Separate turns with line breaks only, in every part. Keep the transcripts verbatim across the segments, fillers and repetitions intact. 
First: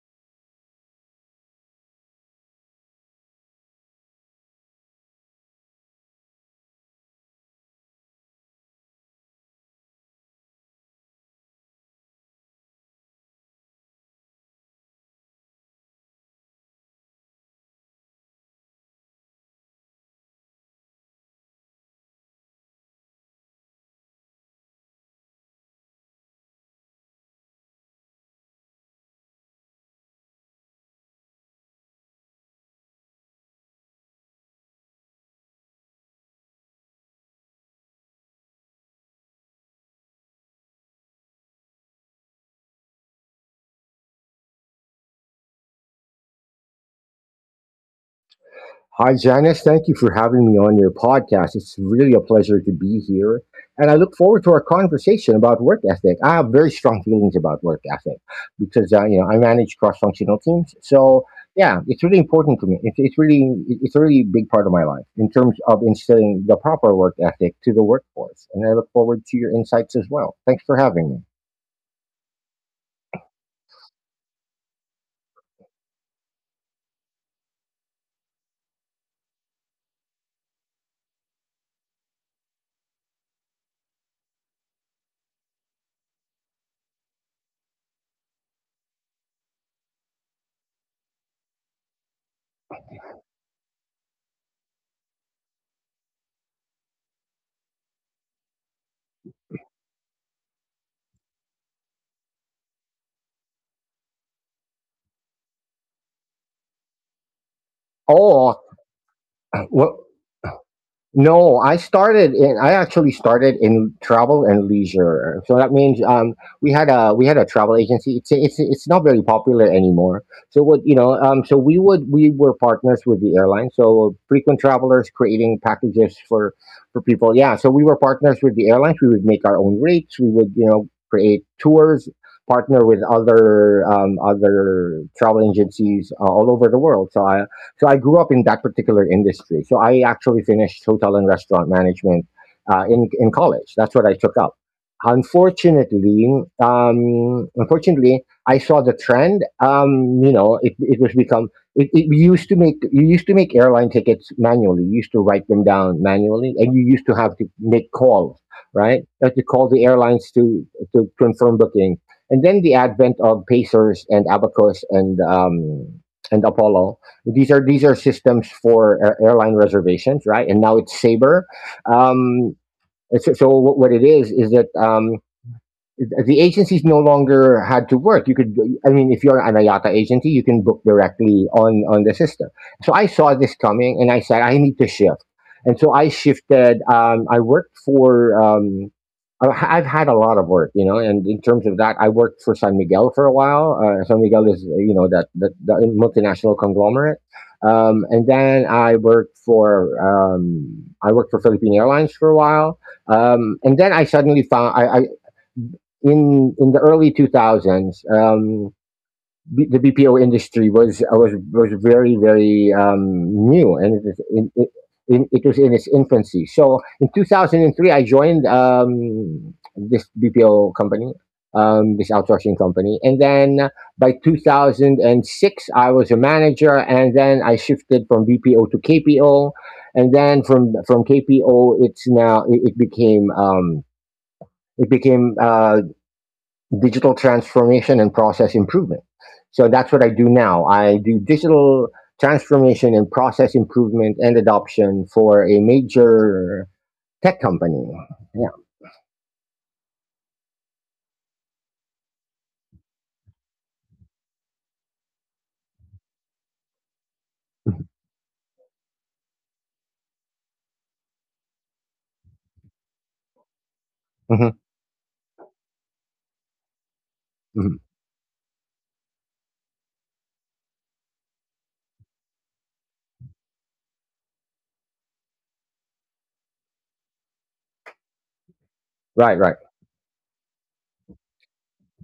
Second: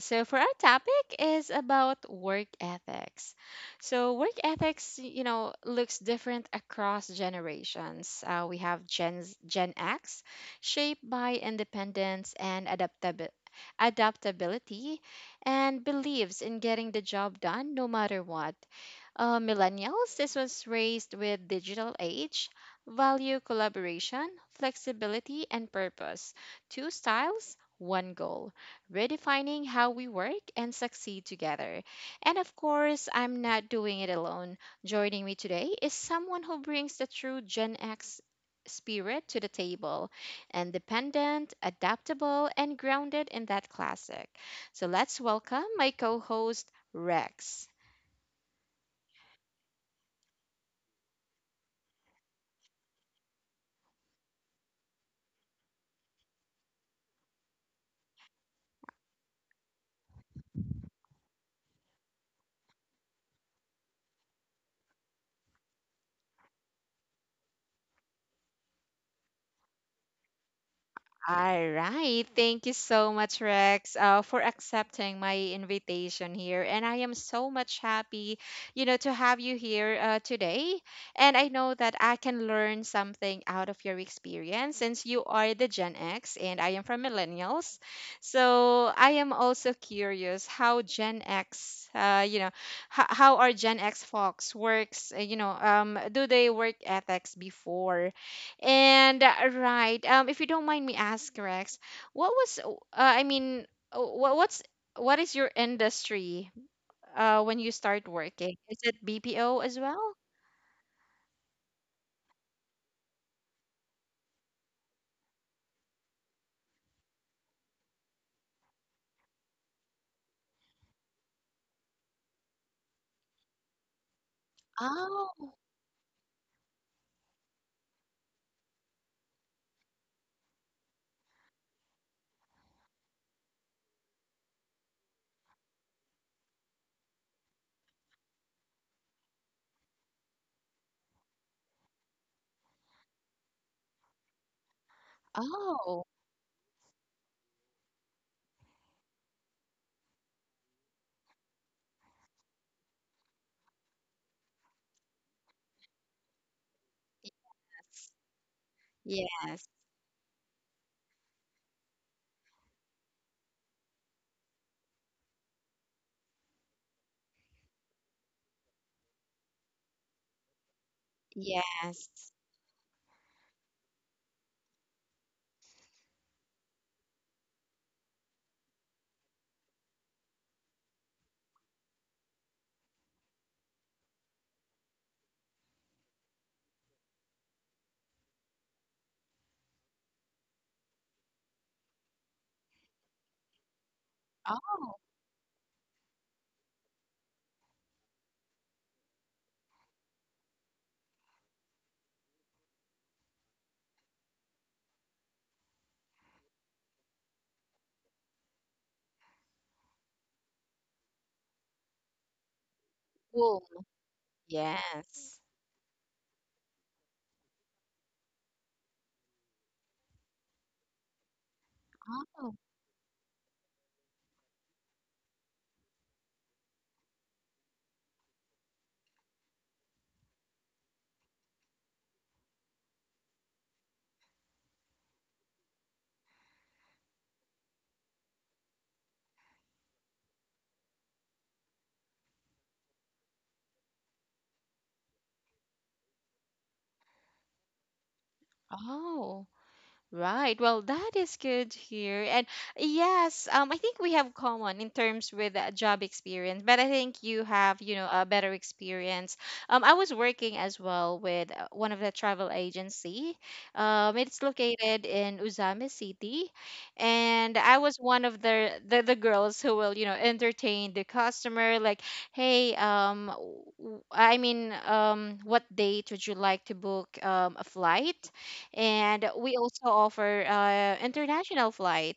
So, for our topic is about work ethics. So, work ethics, you know, looks different across generations. Uh, we have Gen Gen X, shaped by independence and adaptability. Adaptability and believes in getting the job done no matter what. Uh, millennials, this was raised with digital age, value collaboration, flexibility, and purpose. Two styles, one goal, redefining how we work and succeed together. And of course, I'm not doing it alone. Joining me today is someone who brings the true Gen X spirit to the table, independent, adaptable, and grounded in that classic. So let's welcome my co host, Rex.
Hi, Janice. Thank you for having me on your podcast. It's really a pleasure to be here. And I look forward to our conversation about work ethic. I have very strong feelings about work ethic because, uh, you know, I manage cross-functional teams. So, yeah, it's really important to me. It's, it's really, it- it's a really big part of my life in terms of instilling the proper work ethic to the workforce. And I look forward to your insights as well. Thanks for having me.
All right. Thank you so much, Rex, uh, for accepting my invitation here. And I am so much happy, you know, to have you here uh, today. And I know that I can learn something out of your experience since you are the Gen X and I am from Millennials. So I am also curious how Gen X, uh, you know, h- how are Gen X folks works, uh, you know, um, do they work ethics before? And uh, right, um, if you don't mind me asking, Rex, what was uh, I mean, what what's what is your industry uh when you start
Oh,
working? Is it B P O as
well,
well?
no, I started in I actually started in travel and leisure. So that means um we had a we had a travel agency. It's it's it's not very popular anymore. So what you know um so we would we were partners with the airline. So frequent travelers,
Oh,
creating packages for for people. Yeah, so we were partners with the airlines. We would make our own rates. We would you know create tours, partner with other um other travel agencies uh, all over the world. So I so I grew up in that particular industry. So I actually finished hotel and restaurant management uh, in in college. That's what I took up.
oh,
Unfortunately, um, unfortunately, I saw the trend. Um, you know, it, it was become it, it you used to make you used to make airline tickets manually. You used to write them down manually, and you used to have to make calls, right? You
yes,
had to
yes,
call the airlines to to confirm booking. And then the advent of Pacers and Abacus and um, and Apollo. These are these are systems for air- airline reservations, right? And now it's Sabre.
yes.
Um, it's- so what what it is is that um, the agencies no longer had to work. You could, I mean, if you're an Ayaka agency, you can book directly on on the system. So I saw this coming, and I said I need to shift. And so I shifted. Um, I worked for. Um, I- I've had a lot of work, you know, and in terms of that, I worked for San Miguel for a while. Uh, San Miguel is,
Oh,
you know, that that, that multinational conglomerate. Um, and then I worked for um, I worked for Philippine Airlines for a while. Um, and then I suddenly found I, I, In in the early two thousands, um B- the B P O industry was uh, was was very very um,
cool.
new, and it was in, it,
Yes.
in, it was in its infancy. So in two thousand three, I joined um, this B P O company, um, this
Oh,
outsourcing company, and then by two thousand six, I was a manager, and then I shifted from B P O to K P O, and then from from K P O, it's now it, it became um, it became uh, digital transformation and process improvement. So that's what I do now. I do digital transformation and process improvement and adoption for a major tech company. Yeah.
oh, right. Well, that is good here. And yes, um, I think we have common in terms with uh, job experience, but I think you have, you know, a better experience. Um, I was working as well with uh, one of the travel agency. Um, it's
Hmm.
located in Uzami City, and I
Hmm.
was one of the, the the girls who will, you know, entertain the customer. Like, hey, um, w- I mean, um, what date would you like to book um a flight? And
Right,
we
right,
also offer uh, international flight,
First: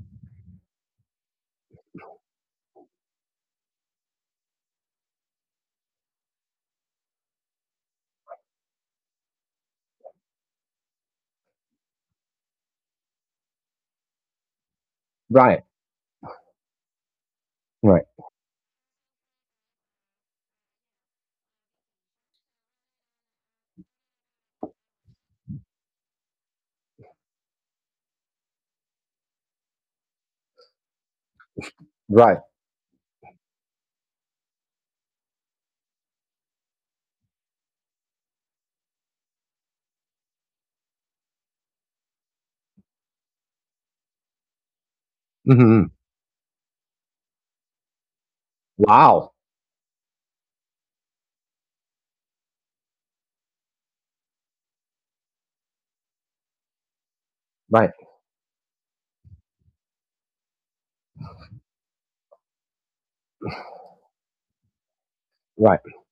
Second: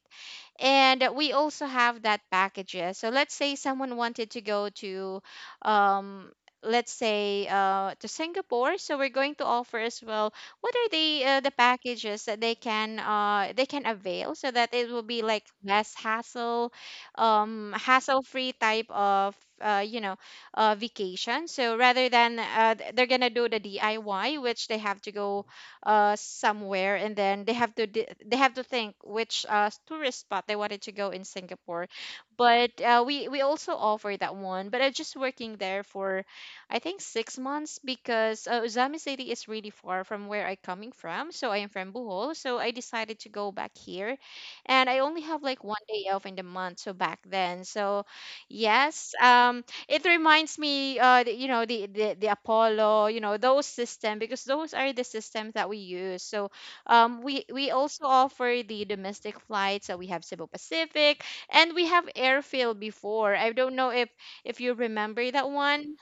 and we also have that packages. So let's say someone wanted to go to um, let's say uh, to Singapore. So we're going to offer as well what are the uh, the packages that they can uh, they can avail, so that it will be like
right,
less hassle, um,
right,
hassle free type of uh, you know uh, vacation. So rather than uh, th- they're gonna do the diy, which they have to go uh, somewhere, and then they have to di- they have to think which uh, tourist spot they wanted to go in Singapore.
right.
But uh, we we also offer that one. But I'm just working there for, I think six months because uh, Uzami City is really far from where I'm coming from. So I am from Bohol, so I decided to go back here, and I only have like one
Hmm.
day off in the month. So back then, so yes,
Wow.
um it reminds me uh the, you know the, the the apollo you know those system, because those are the systems that we use. So um we we
Right,
also offer the domestic flights, so we have cebu pacific and we have airfield before. I don't know if if you remember that
right,
one.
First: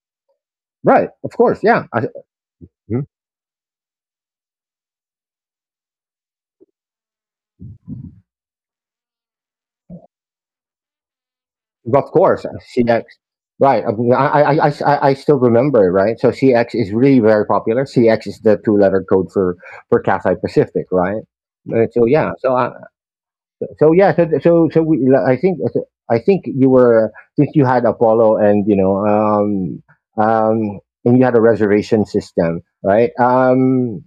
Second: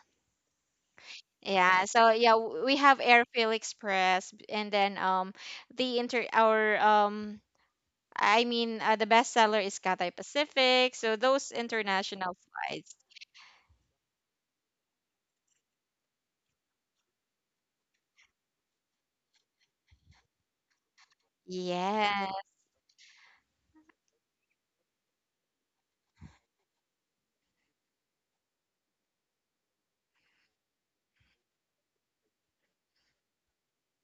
right. Of course. Yeah.
Yeah,
I,
so yeah w- we have airfield express, and then um the inter our um I mean uh, the bestseller is cathay pacific, so those
Of
international
course,
flights.
C X. Right. I, mean, I, I, I, I I still remember, right? So C X is really very popular. C X is the two-letter code for for Cathay Pacific, right? Uh, so
Yeah.
yeah, so uh, so yeah, so so so we, I think uh, I think you were, since you had Apollo and you know um um and you had a reservation system, right? Um,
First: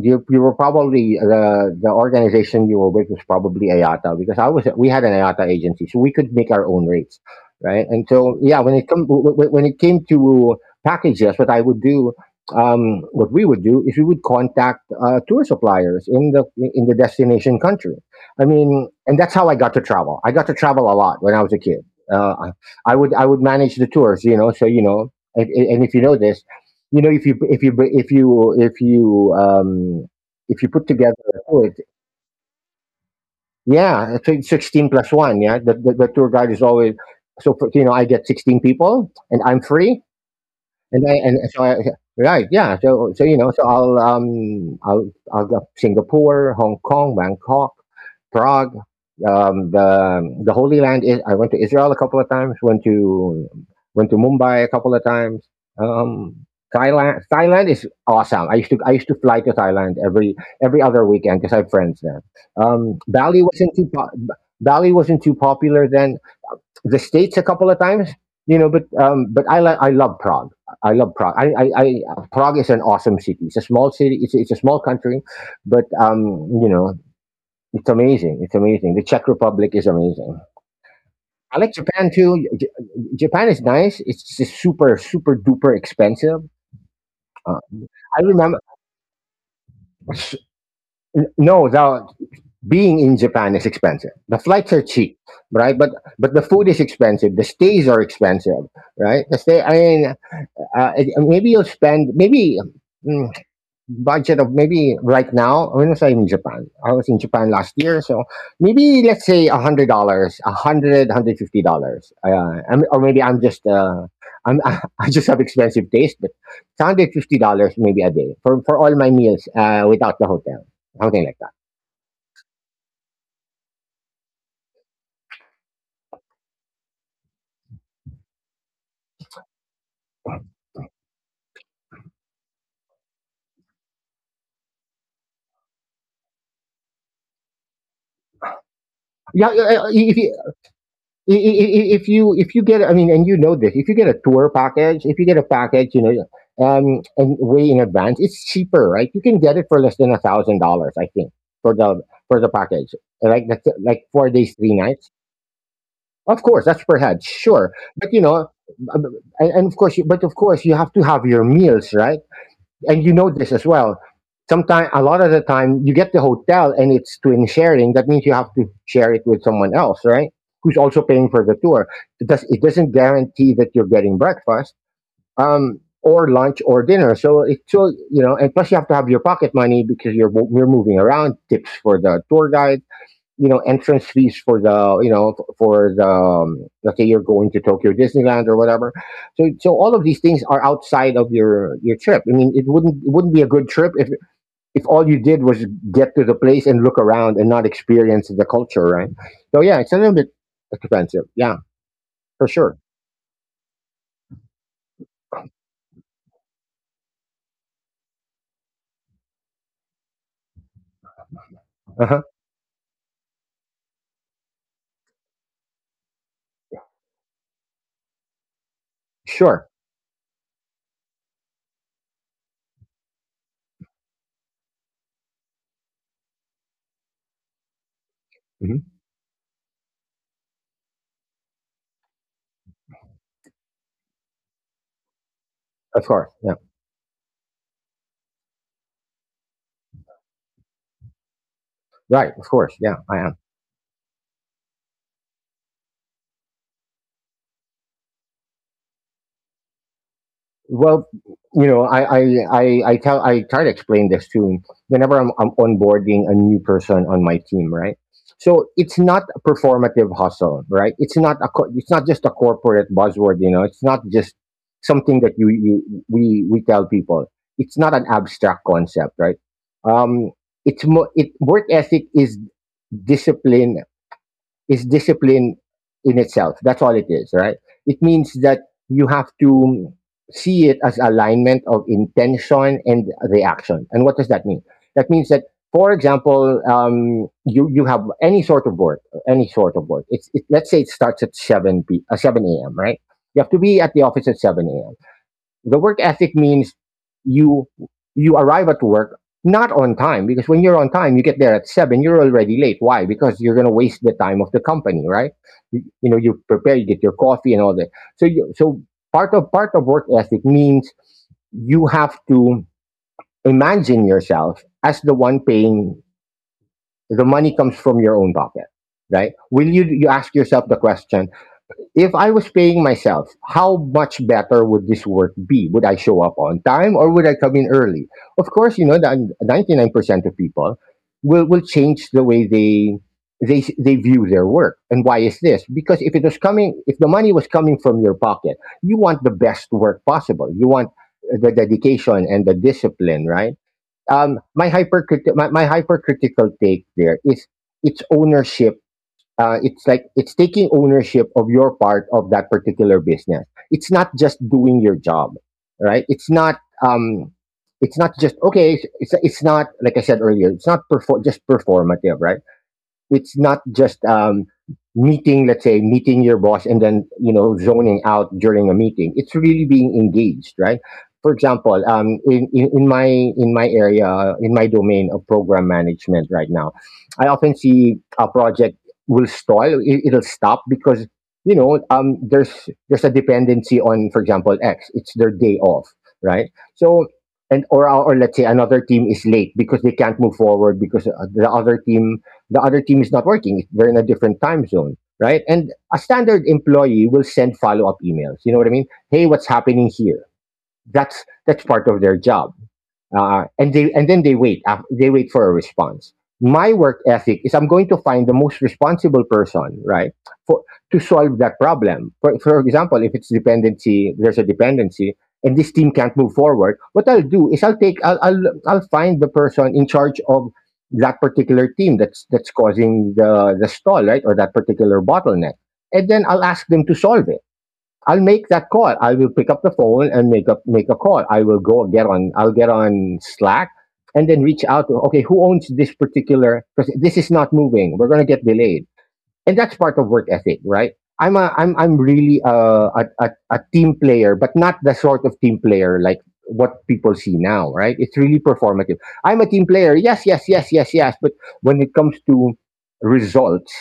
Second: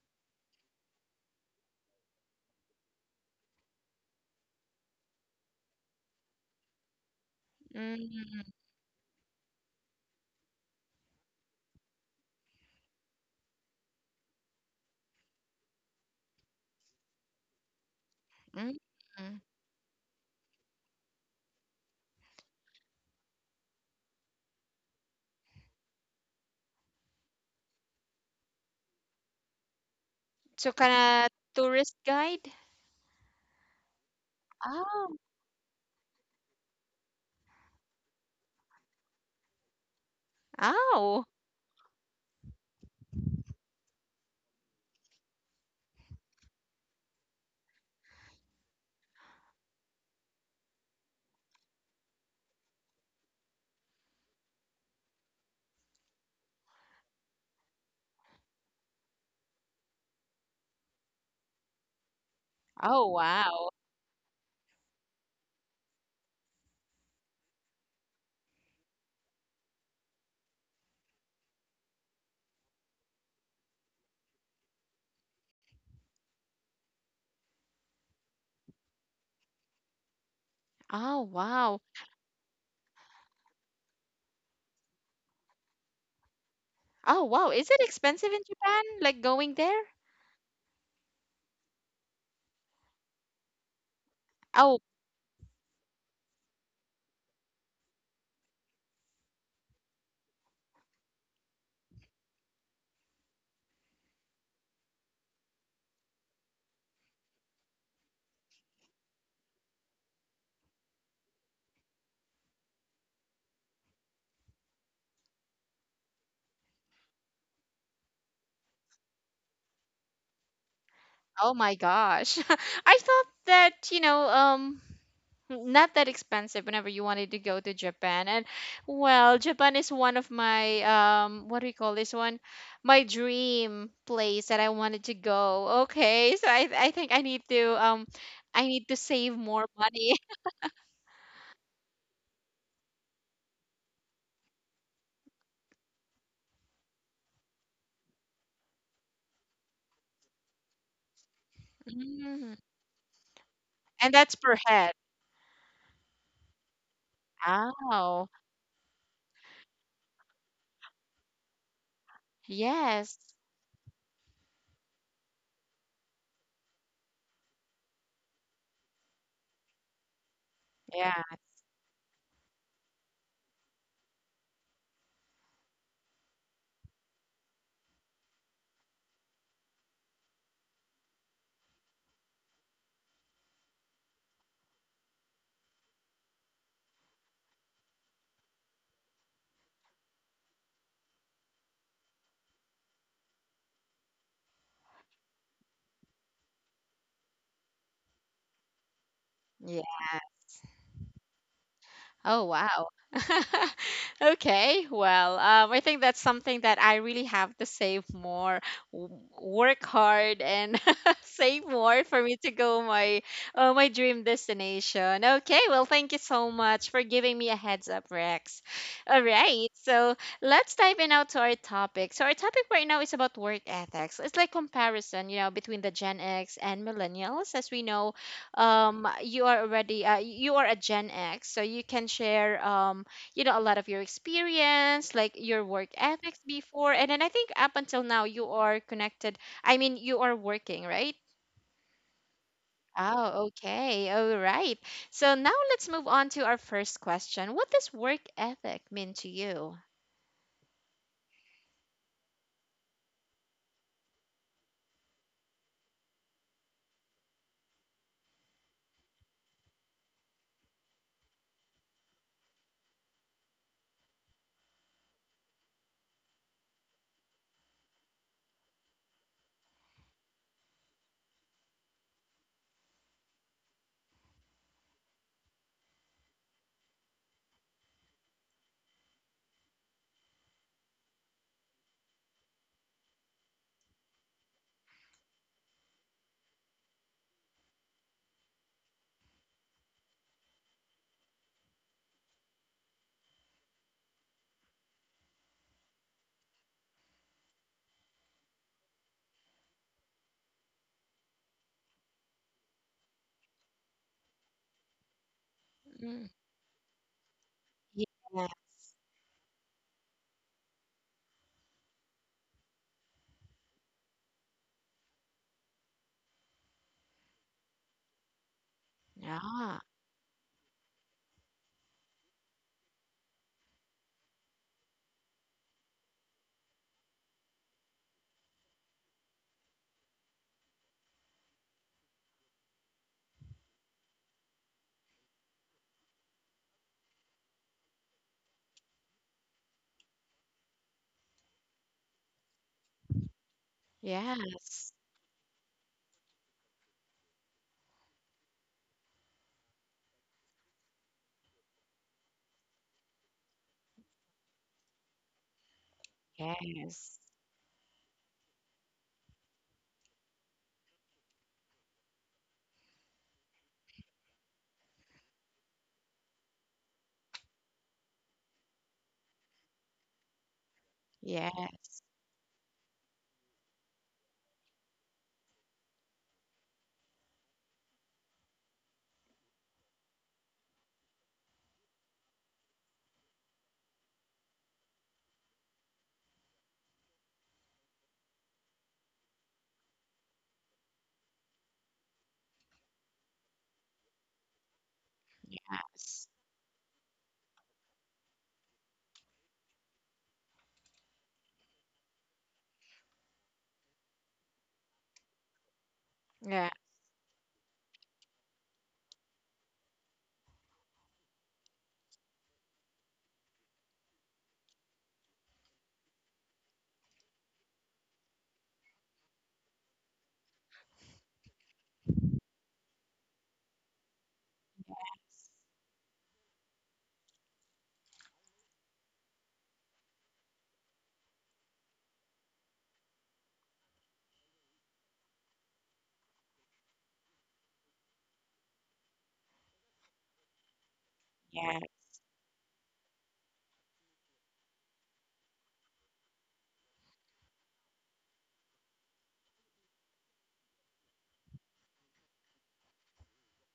you You were probably the the organization you were with was probably IATA, because I was we had an IATA agency, so we could make our own rates, right? And so
Mm-hmm.
yeah, when it come w- w- when it came to packages, what I would do, um, what we would do is we would contact uh, tour suppliers in the in the destination country. I
Mm.
mean, and that's how I got to travel. I got to travel a lot when I was a kid. Uh, I I would I would manage the tours. You know. So you know, and, and if you know this you know if you if you if you if you um If you
So
put together
kinda
a tour,
tourist guide?
yeah, I think sixteen plus
Oh.
one. yeah the, the, the tour guide is always. So for, you know I get sixteen people and I'm free, and I
Oh.
and so I right, yeah. So so you know, so I'll um I'll I'll go Singapore, Hong Kong, Bangkok, Prague, um the the Holy Land. Is I went to Israel a couple of times. Went to went to Mumbai a couple of times. Um, Thailand Thailand is awesome. I used to I used to fly to Thailand every every other weekend because I have friends there. Um,
Oh,
Bali
wow.
wasn't too po- Bali wasn't too popular then. The states a couple of times. You know, but um, but I like I love Prague. I love Prague. I, I, I Prague is an awesome city. It's a small city. It's it's a small country, but um, you know, it's amazing. It's amazing. The Czech Republic is amazing.
Oh,
I like
wow.
Japan too. J- Japan is nice. It's just super super duper expensive.
Oh, wow.
Uh,
Is it
I
expensive in
remember,
Japan, like going there?
no, the being in Japan is expensive. The flights are
Oh,
cheap, right? But but the food is expensive. The stays are expensive. Right the stay I mean Uh, it- maybe you'll spend maybe, mm, budget of maybe, right now. When was I in Japan? I was in Japan last year, so maybe let's say a hundred dollars, a hundred, hundred fifty dollars. Uh, I'm- or maybe I'm just uh, I'm I just have expensive taste, but hundred fifty dollars maybe a day for for all my meals, uh, without the hotel, something like that.
oh my gosh. I thought that, you know, um, not that expensive whenever you wanted to go to Japan. And well, Japan is one of my, um, what do we call this one? My dream place that I wanted to go. Okay, so I, I think I need to, um, I need to save
Yeah,
more
uh, uh, if
money.
you, I- I- I- if you if you get I mean and You know this, if you get a tour package, if you get a package you know um and way in advance, it's cheaper, right? You can get it for less than a thousand dollars, I think, for the for the
Mm.
package, like, that's like
And
four
that's
days
per
three
head.
nights Of course, that's per head, sure, but you
Oh,
know um, and and of course you, but of course you have to have your meals, right? And you
yes.
know this as well. Sometimes, a lot of the time, you get the hotel and it's twin sharing. That means you have to share it with someone else, right? Who's also
Yeah.
paying for the tour. It, does, it doesn't guarantee that you're getting breakfast, um, or lunch or dinner. So it's so you know, and plus you have to have your pocket money because you're mo- you're moving around. Tips for the tour guide, you know entrance fees for the, you know f- for the, um, let's say you're going to Tokyo Disneyland or whatever. So so all of these things are outside of your your trip. I mean, it wouldn't it wouldn't be a good trip if if all you did was get to the place and look around and not experience the culture, right? So yeah, it's a little
Yeah.
bit expensive. Yeah, for
Oh,
sure.
wow. Okay. Well, um, I think that's something that I really have to save more, w- work hard, and save more
Uh huh.
for me to go my uh, my dream destination. Okay. Well, thank you so much for giving me a heads up, Rex. All
Sure.
right. So let's dive in now to our topic. So our topic right now is about work ethics. It's like comparison, you know, between the Gen X and millennials. As we know,
Hmm.
um you are already uh, you are a gen x, so you can share um you know a lot of your experience like your work
Of course.
ethics
Yeah.
before. And then I think up until now you are connected, I mean you are working, right?
Right. Of course. Yeah, I am.
Oh okay, all right. So now let's move on to our first question. What does work ethic mean to you?
Well, you know, I I I, I tell I try to explain this to, whenever I'm, I'm onboarding a new person on my team, right? So it's not a performative hustle, right? It's not a co- it's not just a corporate buzzword, you know. It's not just something that you you we we tell people. It's not an abstract concept, right? Um, it's mo- it Work ethic is discipline, is discipline in itself. That's all it is, right? It means that you have to see it as alignment of intention and reaction. And what does that mean? That means that, for example, um, you you have any sort of work, any sort of work. It's it, let's say it starts at seven p uh, seven a m. Right? You have to be at the office at seven a m. The work ethic means you you arrive at work not on time, because when you're on time, you get there at seven, you're already late. Why? Because you're going to waste the time of the company, right? You, you know
Mm.
you prepare, you get your coffee and all that.
Yes.
So you, so part of part of work ethic means you have to imagine yourself as the one paying, the money comes from your own pocket, right? Will
Yeah.
you you ask yourself the question, if I was paying myself, how much better would this work be? Would I show up on time, or would I come in early? Of course, you know that ninety-nine percent of people will, will change the way they they they view their work. And why is this? Because if it was coming if the money was coming from your pocket, you want the best work possible. You want the dedication and the discipline, right? Um, my
Yes.
hypercrit my, my hypercritical take there is it's ownership, uh, it's like it's taking ownership of your part of that particular business. It's not just doing your job, right? It's not
Yes.
um it's not just okay, it's it's not, like I said earlier, it's not perfor- just performative, right? It's not just um, meeting, let's say, meeting your boss and then, you know, zoning out during a meeting. It's really being engaged, right? For example,
Yes.
um, in, in, in my in my area, in my domain of program management right now, I often see a project will stall, it, it'll stop because you know um, there's there's a dependency on, for example, X. It's their day off, right? So and or or let's say another team is late because they can't move forward because uh, the other team the other team is not working. They're in a different time zone, right? And a
Yes.
standard employee will send follow up emails. You know what I mean? Hey, what's happening here? That's that's part of their job, uh, and they and then they wait. Af- they wait for a response. My
Yeah.
work ethic is I'm going to find the most responsible person, right, for to solve that problem. For, for example, if it's dependency, there's a dependency, and this team can't move forward. What I'll do is I'll take I'll I'll, I'll find the person in charge of that particular team that's that's causing the the stall, right, or that particular bottleneck, and then I'll ask them to solve it. I'll make that call. I will pick up the phone and make a make a call. I will go get on. I'll get on Slack and then reach out to, okay, who owns this particular? Because this is not moving. We're gonna get delayed, and that's part of work ethic, right? I'm a I'm
Yeah.
I'm really a a, a, a team player, but not the sort of team player like what people see now, right? It's really performative. I'm a team player. Yes, yes, yes, yes, yes. But when it comes to results,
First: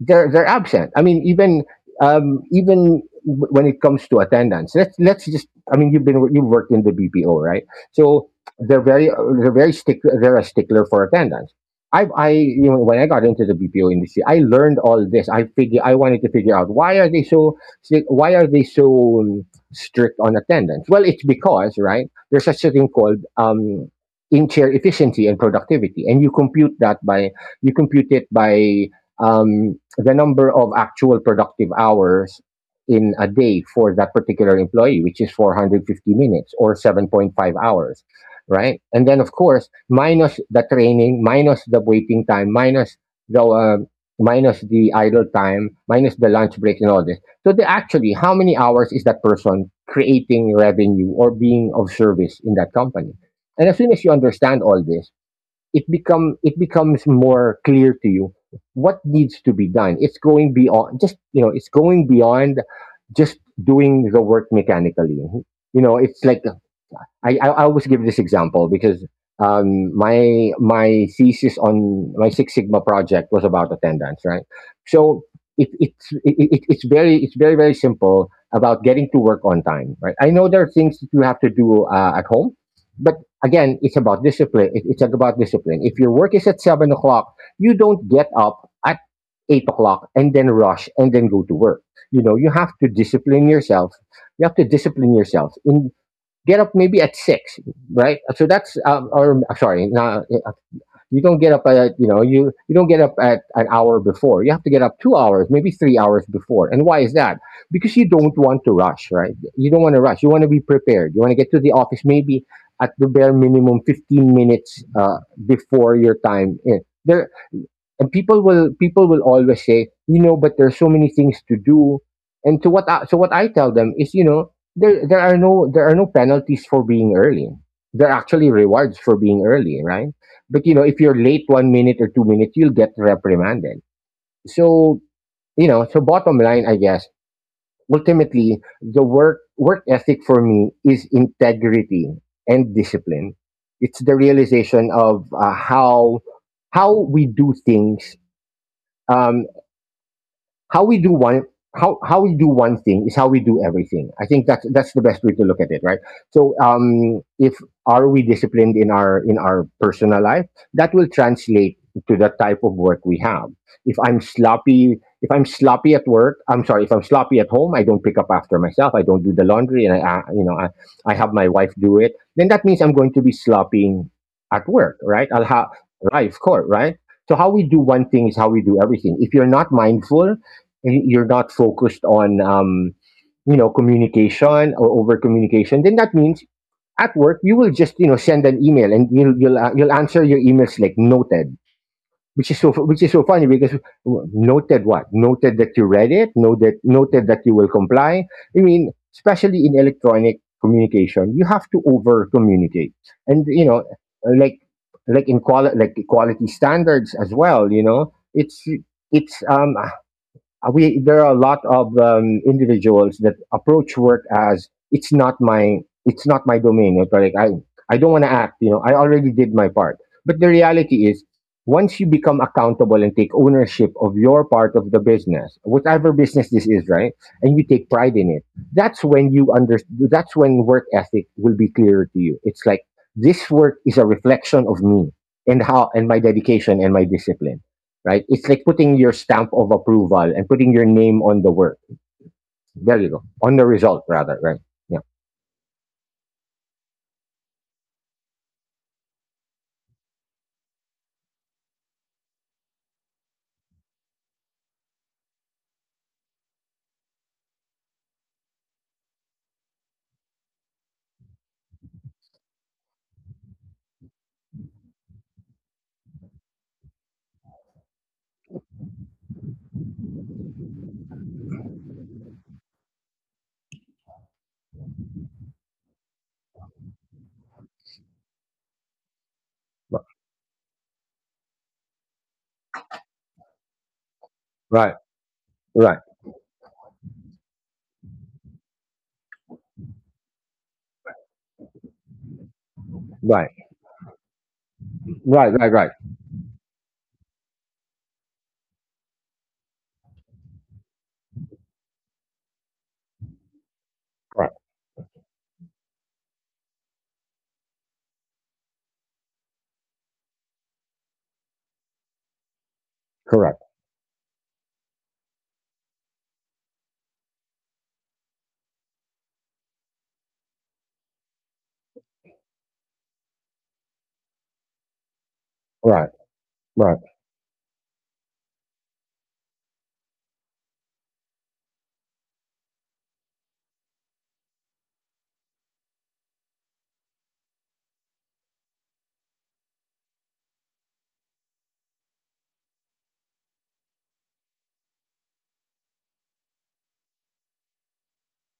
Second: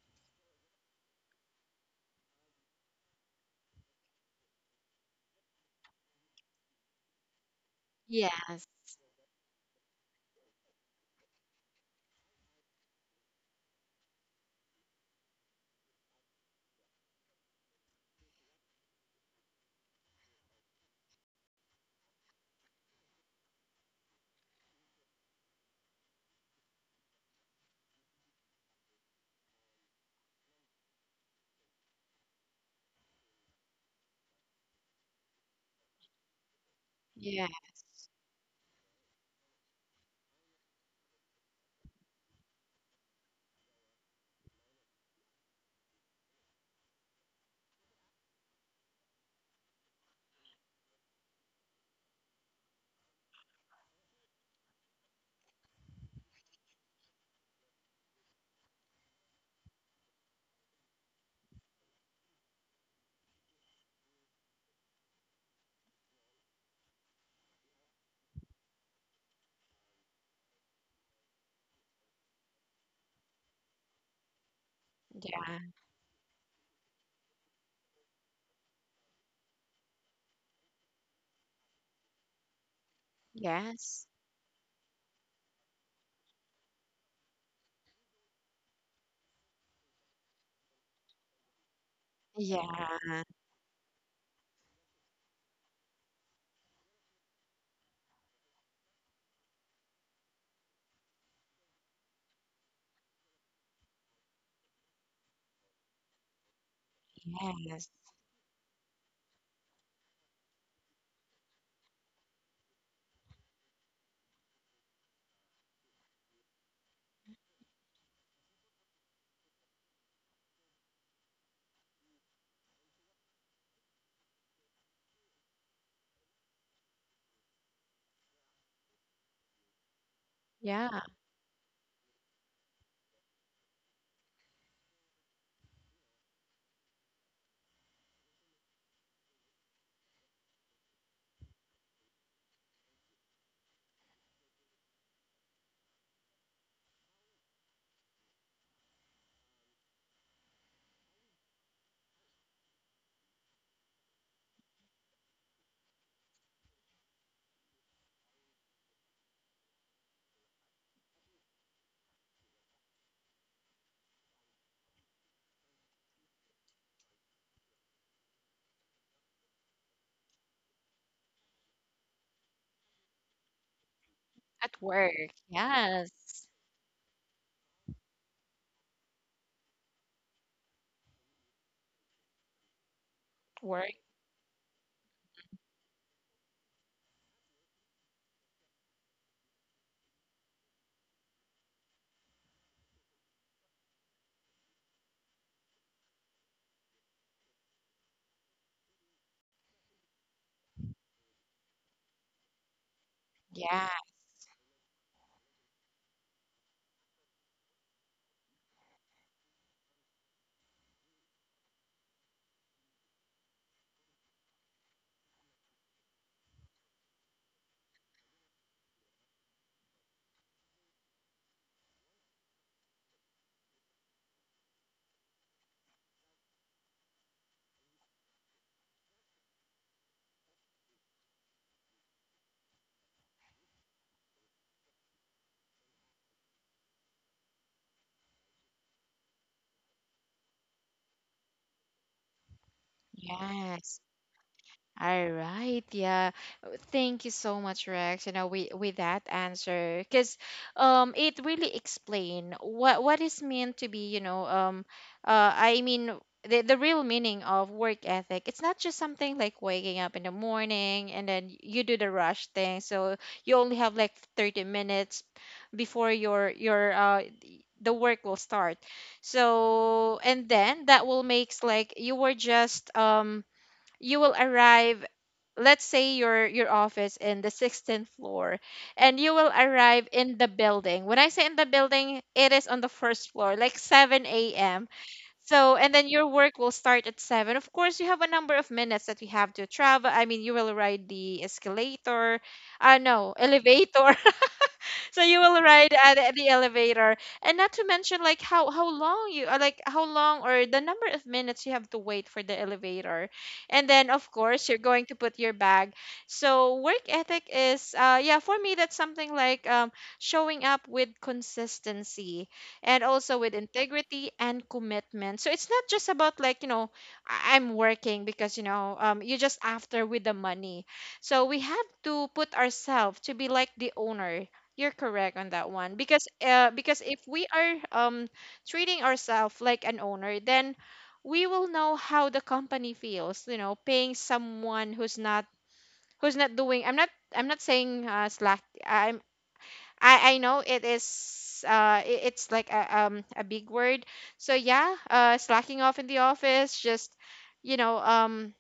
they're they're absent. I mean, even um, even w- when it comes to attendance, let's let's just. I mean, you've been you've worked in the B P O, right? So
Yes.
they're very they're very stick they're a stickler for attendance. I I you know, when I got into the B P O industry, I learned all this. I figure I wanted to figure out why are they so strict- why are they so um, strict on attendance? Well, it's because, right, there's such a thing called um, in chair efficiency and productivity, and you compute that by you compute it by um, the number of actual productive hours in a day for that particular employee, which is four hundred fifty minutes or seven point five
Yes.
hours, right? And then, of course, minus the training, minus the waiting time, minus the uh, minus the idle time, minus the lunch break and all this. So, they actually, how many hours is that person creating revenue or being of service in that company? And as soon as you understand all this, it become it becomes more clear to you what needs to be done. It's going beyond just, you know, it's going beyond just doing the work mechanically. You know, it's like I, I I always give this example because um, my my thesis on my Six Sigma project was about attendance, right? So
Yeah.
it, it's it, it- it's very it's very very simple about getting to work on time, right? I know there are things that you have to do uh, at home, but again, it's
Yes.
about discipline. It, it's about discipline. If your work is at seven o'clock, you don't get up at eight o'clock and then rush and then go to work. You know, you
Yeah.
have to discipline yourself. You have to discipline yourself in get up maybe at six, right? So that's um, or uh, sorry, not, uh, you don't get up at, you know, you you don't get up at an hour before. You have to get up two hours, maybe three hours before. And why is that?
Yes.
Because you don't want to rush, right? You don't want to rush. You want to be prepared. You want to get to the office maybe at the bare minimum fifteen minutes uh, before your time. In. There and people will people will always say, you know, but there's so many things to do. And to what I, so what I tell them is, you know, there there are no there are no penalties for being early. There are actually rewards for being early, right? But you know,
Yeah.
if you're late one minute or two minutes, you'll get reprimanded. So you know, so bottom line, I guess, ultimately, the work work ethic for me is integrity and discipline. It's the realization of uh, how how we do things. Um, how we do one how how we do one thing is how we do everything. I think that's that's the best way to look at it, right? So um, if are we disciplined in our in our personal life, that will translate to the type of work we have. If I'm sloppy, if I'm sloppy at work, I'm sorry. If I'm sloppy at home, I don't pick up after myself. I don't do the laundry, and I, I you know, I, I have my wife do it. Then that means I'm going to be sloppy at
At
work, right?
work.
I'll have right, of
Yes.
course, right. So how we do one thing is how we do everything. If you're not mindful, y- you're not focused on um, you know,
Work.
communication or over communication, then that means at work you will just, you know, send an email and you'll you'll, uh, you'll answer your emails like noted, which is so which is so funny because w- noted what? Noted that you read it, noted, noted that you will comply. I mean, especially in electronic communication, you have to over communicate. And you know,
Yeah.
like like in quali- like quality standards as well, you know, it's it's um uh, we there are a lot of um, individuals that approach work as it's not my it's not my domain. It's like I I don't want to act. You know, I already did my part. But the reality is, once you become accountable and take ownership of your part of the business, whatever business this is, right, and you take pride in it, that's when you under that's when work ethic will be clearer to you. It's like this work is a reflection of me and how and my dedication and my discipline, right? It's like putting your stamp of approval and putting your name on the work. There you go. On the result,
Yes.
rather, right? Yeah.
All right, yeah. Uh, thank you so much, Rex. You know, with with that answer, because um, it really explain what what is meant to be. You know, um, uh, I mean, the the real meaning of work ethic. It's not just something like waking up in the morning and then you do the rush thing. So you only have like thirty minutes before your your uh the work will start. So and then that will makes like you were just um you will arrive, let's say your your office in the sixteenth floor, and you will
Right.
arrive in the building, when I say in the building, it is on the first floor like seven a.m.
Right.
So and
Right.
then your work will start at seven. Of course you have a number of minutes that you have to travel, I mean you will ride the escalator, uh no
Right.
elevator. So you
Right.
will
Right. Right.
ride at the elevator, and not to mention like how how long you uh, like how long or the number of minutes you have to wait for the elevator. And then of
Right.
course you're going to put your bag. So work ethic is uh yeah for me that's something like um showing up with consistency, and also with
Correct.
integrity and commitment. So it's not just about like you know I- I'm working because you know um you're just after with the money. So we have to put ourselves to be like the owner. You're correct on that one,
Right.
because uh,
Right.
because if we are um treating ourselves like an owner, then we will know how the company feels. You know, paying someone who's not who's not doing. I'm not I'm not saying uh, slack. I'm I I know it is uh it- it's like a um a big word. So yeah, uh slacking off in the office, just you know um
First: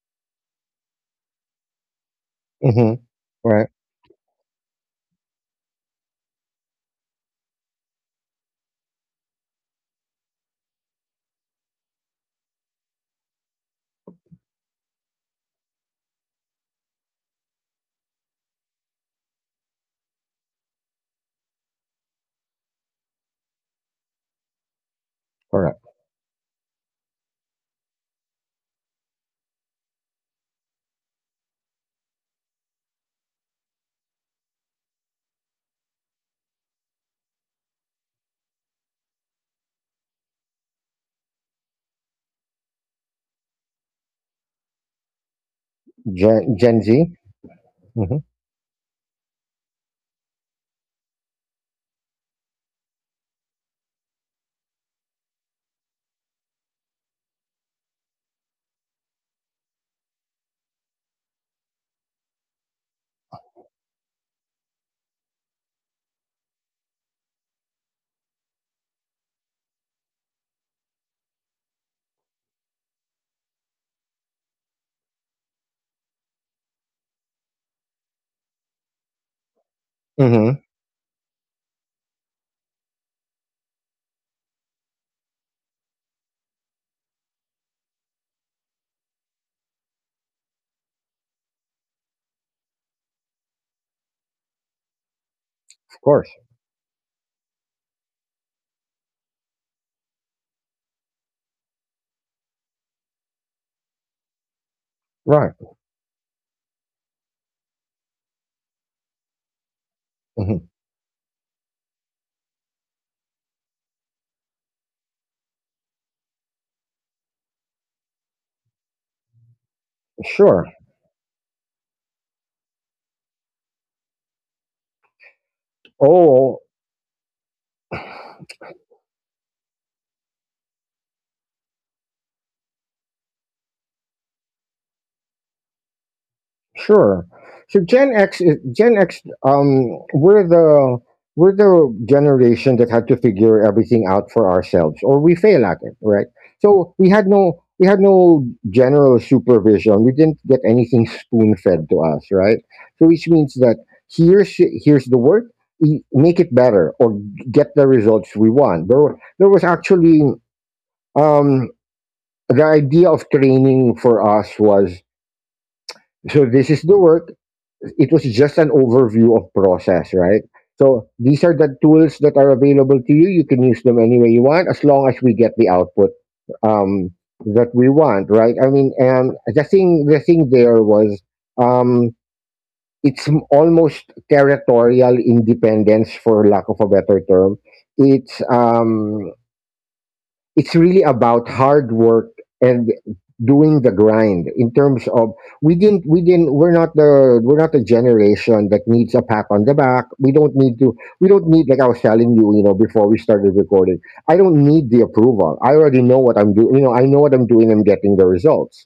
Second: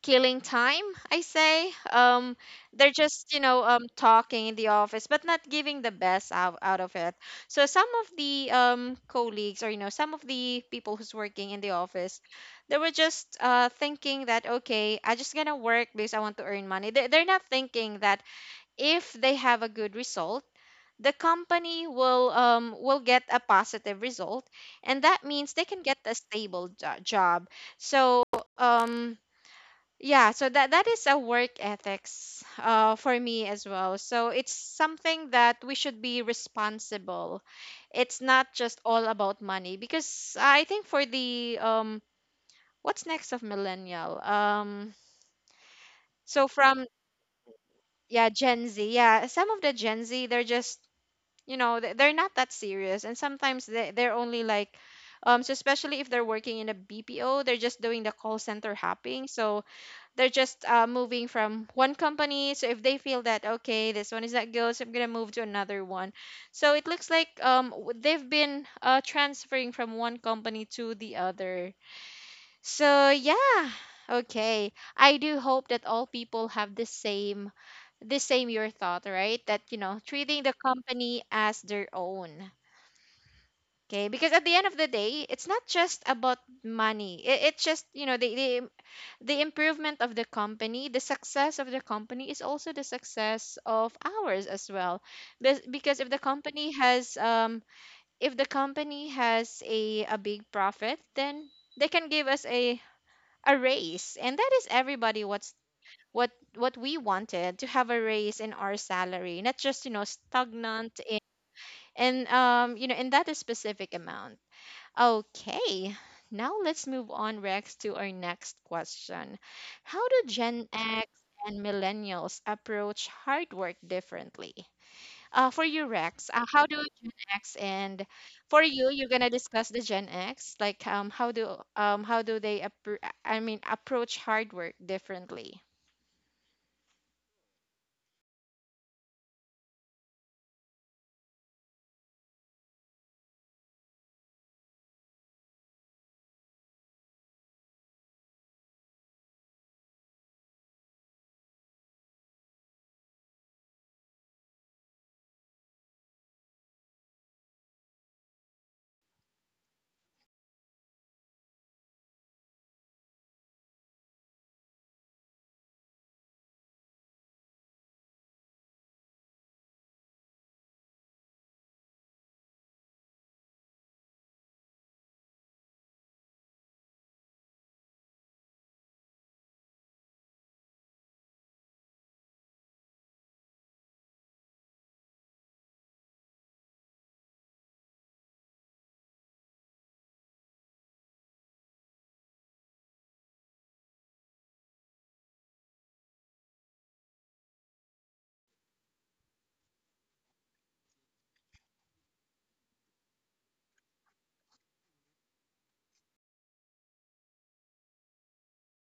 killing time, I say um they're
Mm-hmm.
just you know
Right.
um talking in the office but not giving the best out, out of it. So some of the um colleagues, or you know, some of the people who's working in the office, they were just uh thinking that okay I just gonna work because I want to earn money. They, they're not thinking that if they have a good result, the company will um will get a positive result, and that means they can
Correct.
get a stable jo- job. So um yeah, so that that is a work ethics uh, for me as well. So it's something that we should be responsible. It's not just all about money, because I think for the um what's next of millennial? Um so
Gen, Gen
from
Z. Mm-hmm.
yeah, Gen Z. Yeah, some of the Gen Z they're just, you know, they- they're not that serious, and sometimes they they're only like um so especially if they're working in a B P O, they're just doing the call center hopping. So they're just uh, moving from one company. So if they feel that okay this one is not good, so I'm gonna move to another one. So it looks like um w- they've been uh, transferring from one company to the other. So yeah, okay, I do hope that all people have the same, the same your thought, right? That you know treating the
Mm-hmm. Of
company as their own. Okay, because at the end of the day, it's not just about money. It, it's just you know they, they, the improvement of the company, the success of the company is also the success of ours as well. Bes- Because if the
course.
company has um if the company has a, a big profit, then they can give us a a raise. And that is everybody what's
Right.
what what we wanted, to have a raise in our salary, not just you know
Mm-hmm.
stagnant in and um you know in that specific amount. Okay, now let's move on, Rex, to our next question. How do Gen
Sure.
X and millennials approach hard work differently? Uh, for you, Rex, uh, how
Oh.
do Gen X and for you, you're gonna discuss the Gen X, like um, how do um, how do they appro- I mean approach hard work differently?
Sure. So Gen X, is- Gen X, um, we're the we're the generation that had to figure everything out for ourselves, or we fail at it, right? So we had no we had no general supervision. We didn't get anything spoon fed to us, right? So which means that here's here's the work, e- make it better, or get the results we want. There were- there was actually um, the idea of training for us was so this is the work, it was just an overview of process, right? So these are the tools that are available to you. You can use them any way you want, as long as we get the output um, that we want, right? I mean, and the thing, the thing there was, um, it's m- almost territorial independence, for lack of a better term. It's um, it's really about hard work and doing the grind in terms of we didn't we didn't we're not the we're not the generation that needs a pat on the back. We don't need to we don't need like I was telling you, you know, before we started recording, I don't need the approval. I already know what I'm doing. You know, I know what I'm doing. I'm getting the results.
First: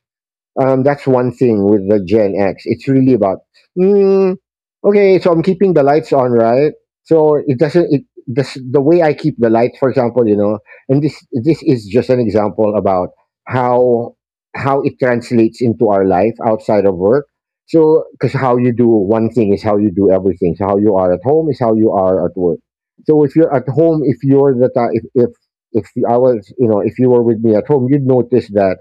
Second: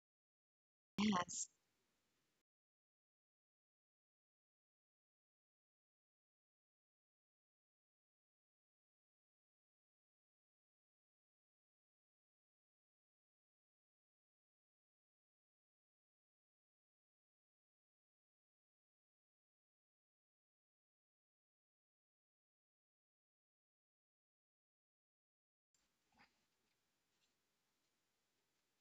um, that's one
Yes.
thing with the Gen X. It's really about, mm, okay, so I'm keeping the lights on, right? So it doesn't. It the s- the way I keep the lights, for example, you know, and this this is just an example about how how it translates into our life outside of work. So, because how you do one thing is how you do everything. So how you are at home is how you are at work. So if you're at home, if you're the ti- if if if I was, you know, if you were with me at home, you'd notice that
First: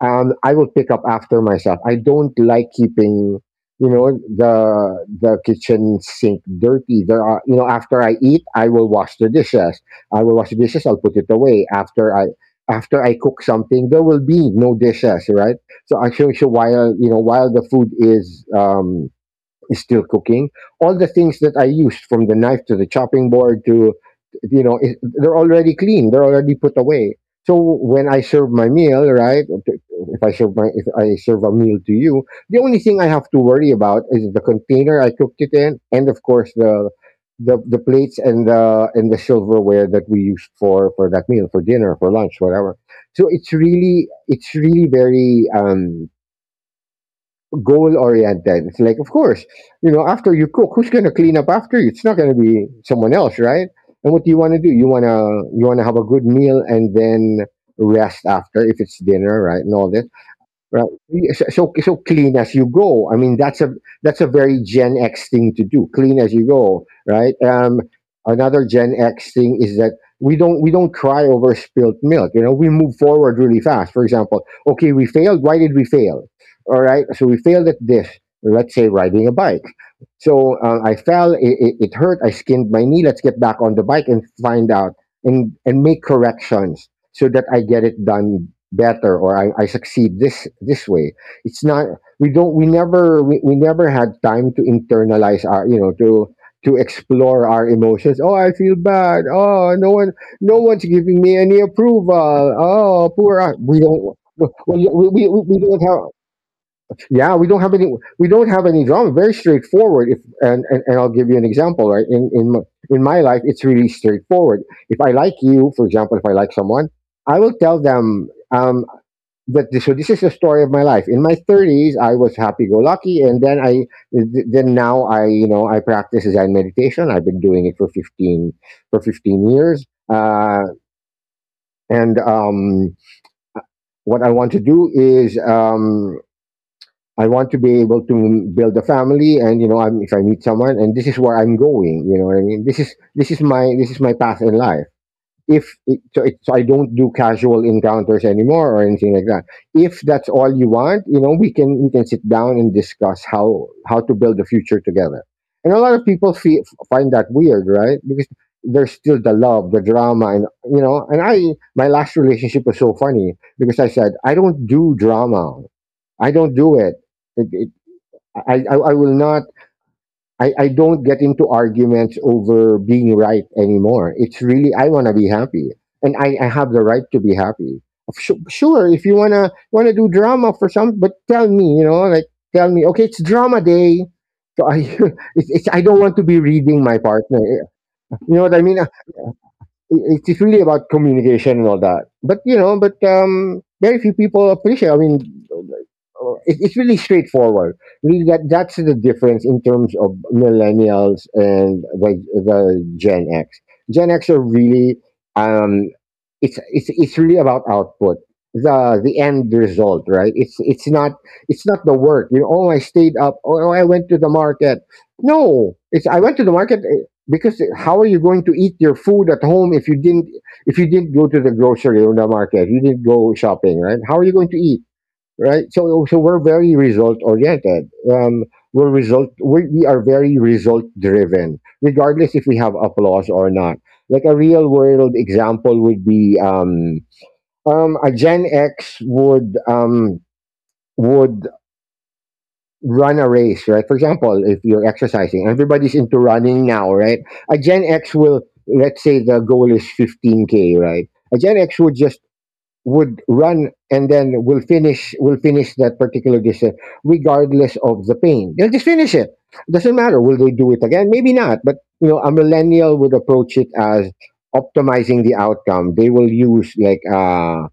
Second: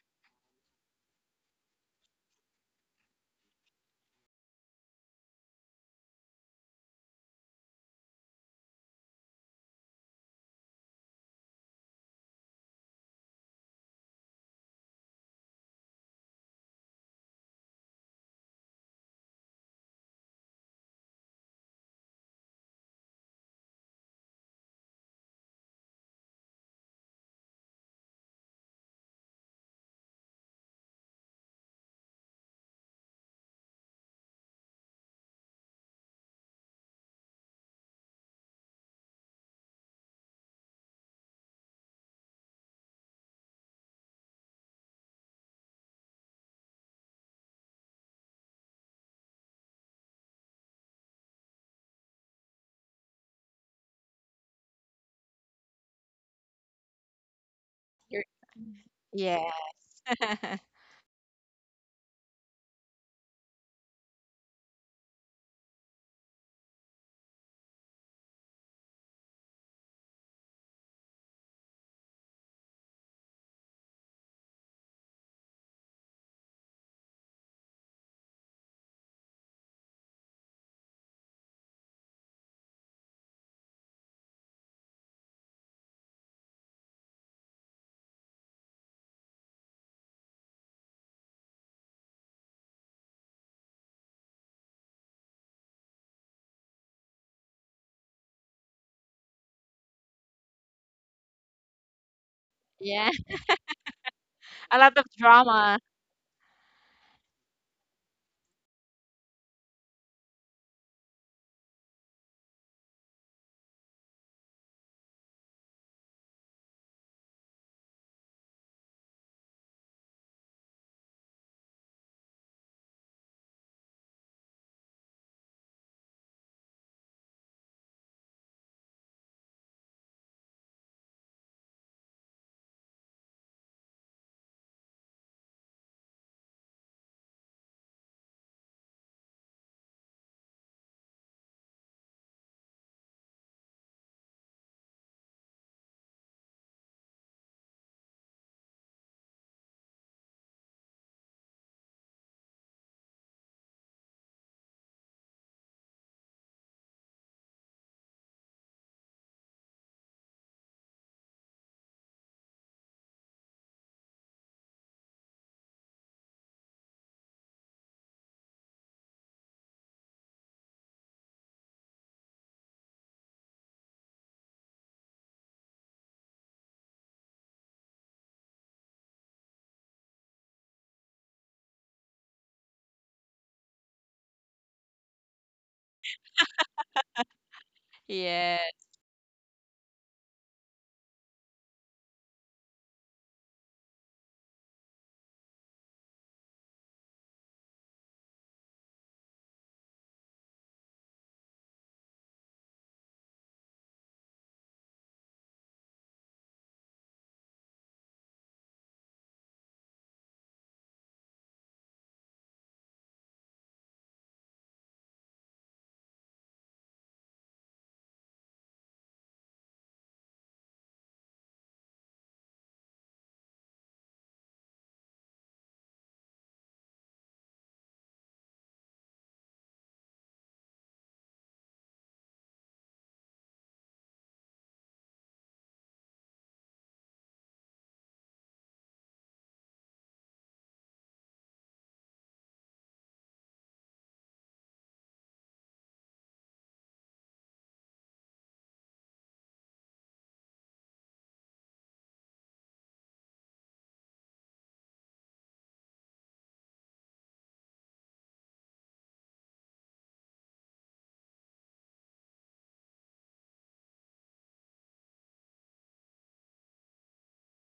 um, I will pick up after myself. I don't like keeping, you know, the the kitchen sink dirty. There are, you know, after I eat, I will wash the dishes. I will wash the dishes. I'll put it away after I after I cook something. There will be no dishes, right? So I show you while you know while the food is um, is still cooking. All the things that I used, from the knife to the chopping board to, you know, it, they're already clean. They're already put away. So when I serve my meal, right? If I serve my, if I serve a meal to you, the only thing I have to worry about is the container I cooked it in, and of course the, the, the plates and the and the silverware that we used for for that meal, for dinner, for lunch, whatever. So it's really it's really very um, goal oriented. It's like, of course, you know, after you cook, who's gonna clean up after you? It's not gonna be someone else, right? And what do you want to do? You wanna you wanna have a good meal and then rest
You're,
after if it's
yeah.
dinner, right? And all this. Right. Y- So, so so clean as you go. I mean, that's a that's a very Gen X thing to do. Clean as you go, right? Um, another Gen X thing is that we don't we don't cry over spilt milk. You know, we move forward really fast. For example, okay, we failed. Why did we fail? All right, so we failed at this. Let's say riding a bike. So uh, I fell. It, it, it hurt. I skinned my knee. Let's get back on the bike and find out and and make corrections so that I get it done better or I, I succeed this this way. It's not we don't we never we, we never had time to internalize our you know to to explore our emotions. Oh, I feel bad. Oh, no one no one's giving me any approval. Oh,
Yeah.
poor us. we don't
A
we,
lot of
we, we, we don't
drama.
have, yeah, we don't have any, we don't have any drama. Very straightforward. If and, and, and I'll give you an example, right? In in my, in my life it's really straightforward. If I like you, for example, if I like someone, I will tell them. Um but this, so this is the story of my life. In my thirties, I was happy-go-lucky, and then I, th- then now I, you know, I practice Zen meditation. I've been doing it for fifteen for fifteen years. Uh, and um, what I want to do is, um, I want to be able to build a family, and you know, I'm, if I meet someone, and this is where I'm going. You know what I mean, this is this is my this is my path in life. If it, so, it, so I don't do casual encounters anymore or anything like that. If that's all you want, you know, we can we can sit down and discuss how how to build the future together. And a lot of people feel, find that weird, right? Because there's still the love, the drama, and you know. And I, my last relationship was so funny because I said I don't do drama. I don't do it. it, it I, I I will not. I, I don't get into arguments over being right anymore. It's really, I want to be happy. And I, I have the right to be happy. Su- Sure, if you want to want to do drama for some, but tell me, you know, like, tell me, okay, it's drama day. So I, it's, it's, I don't want to be reading my partner. You know what I mean?
Yes.
Uh, it- It's really about communication and all that. But, you know, but um, very few people appreciate. I mean, uh, it, it's really straightforward. Really, that that's the difference in terms of millennials and the the Gen X. Gen X are really, um, it's it's it's really about output, the the end result, right? It's it's not it's not the work. You know, oh, I stayed up. Oh, oh, I went to the market. No, it's I went to the market, eh, because how are you going to eat your food at home if you didn't if you didn't go to the grocery or the market? You didn't go shopping, right? How are you going to eat? Right? So, so we're very result oriented. Um, we're result. We, we are very result driven, regardless if we have applause or not. Like a real world example would be, um, um, a Gen X would um, would run a race, right? For example, if you're exercising, everybody's into running now, right? A Gen X will, let's say, the goal is fifteen k, right? A Gen X would just would run and then will finish will finish that particular distance regardless of the pain. They'll just finish it. Doesn't matter. Will they do it again? Maybe not. But you know, a millennial would approach it as optimizing the outcome. They will use like uh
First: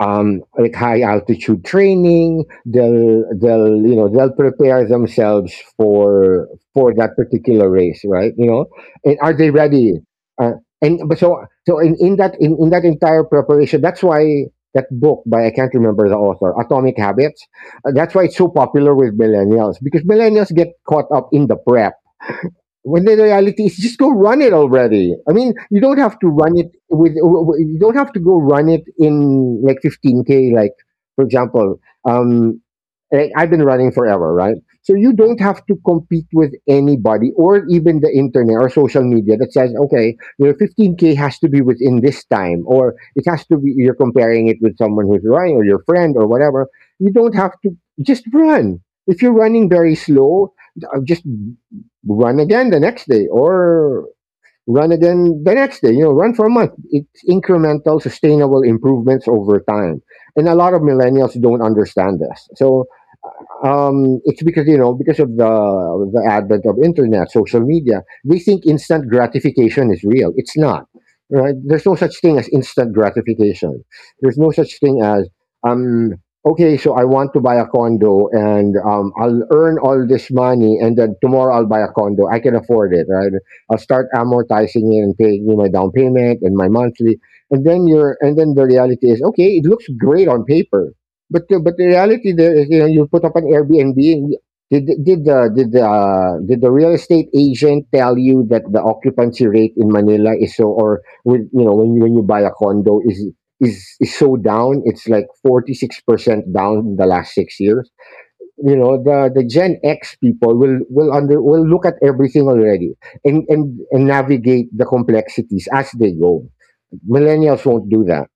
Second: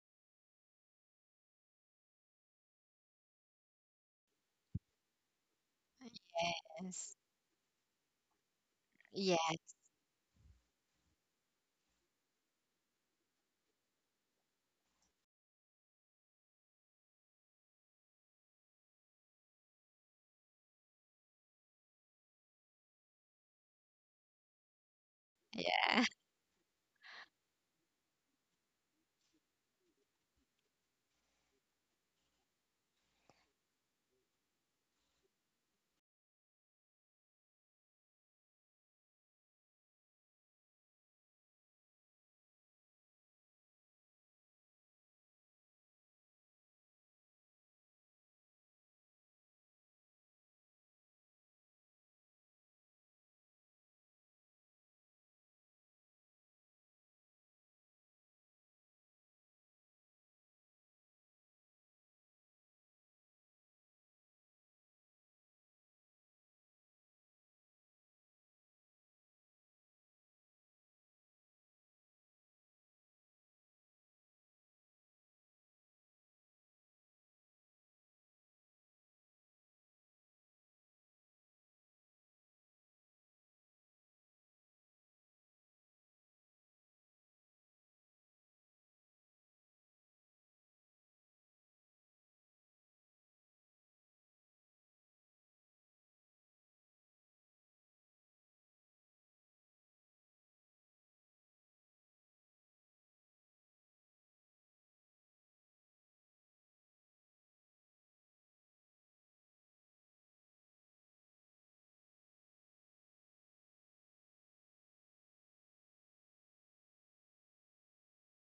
um, like high altitude training. They'll they'll you know they'll prepare themselves for for that particular race, right? You know, and are
Yeah.
they ready? Uh, and but so so in, in that in, in that entire preparation, that's why that book by, I can't remember the author, Atomic Habits. Uh, that's why it's so popular with millennials because millennials get caught up in the prep when the reality is just go run it already. I mean you don't
Yeah.
have to run it with you don't have to go run it in like fifteen k. Like for example, um like I've been running forever, right? So you don't have to compete with anybody or even the internet or social media that says okay your fifteen k has to be within this time or it has to be, you're comparing it with someone who's running or your friend or whatever. You don't have to, just run. If you're running very slow, uh, just run again the next day. Or run again the next day you know, run for a month. It's incremental sustainable improvements over time. And a lot of millennials don't understand this. So, um, it's because you know because of the the advent of internet, social media, they think instant gratification is real. It's not, right? There's no such thing as instant gratification. There's no such thing as, um, okay, so I want to buy a condo and um, I'll earn all this money and then tomorrow I'll buy a condo. I can afford it, right? I'll start amortizing it and paying you my down payment and my monthly, and then you're and then the reality is okay, it looks great on paper, but the but the reality there is, you know, you put up an Airbnb. And you- did the- did the did the uh, did the real estate agent tell you that the occupancy rate in Manila is so, or with you know when you when you buy a condo is is is so down? It's like forty six percent down in the last six years. You know the the Gen X people will will under will look at everything already and and and navigate the complexities as they go. Millennials won't do that.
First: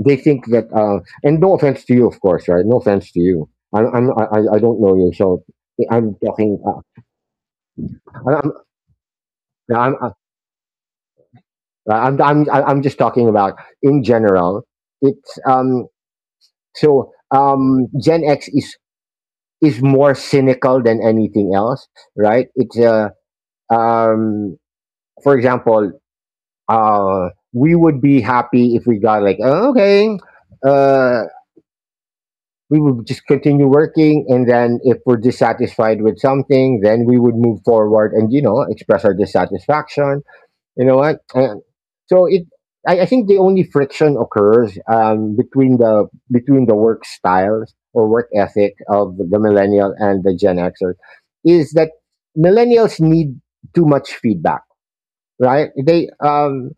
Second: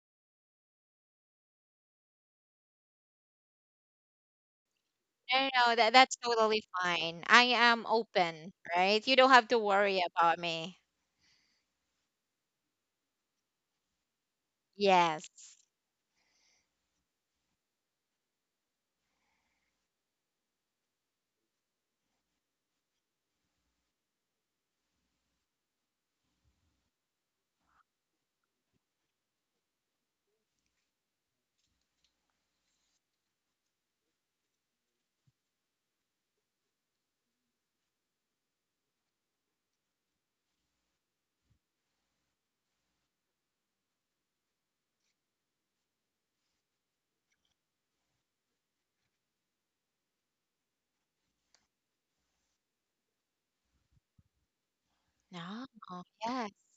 They think that, uh, and no offense to you, of course, right? No offense to you. I'm, I'm I, I I don't know you, so
No, no, that that's
I'm talking.
totally
Uh,
fine. I am open,
I'm,
right? You don't have to
I'm,
worry about me.
I'm, I'm, I'm just talking about in general. It's,
Yes.
um, so, um, Gen X is is more cynical than anything else, right? It's, uh, um, for example, uh, we would be happy if we got like, "Oh, okay, uh, we would just continue working and then if we're dissatisfied with something then we would move forward and you know express our dissatisfaction, you know what. And so it I, I think the only friction occurs, um, between the between the work styles or work ethic of the millennial and the gen xer is that millennials need too much feedback,
No,
right? they
yes.
um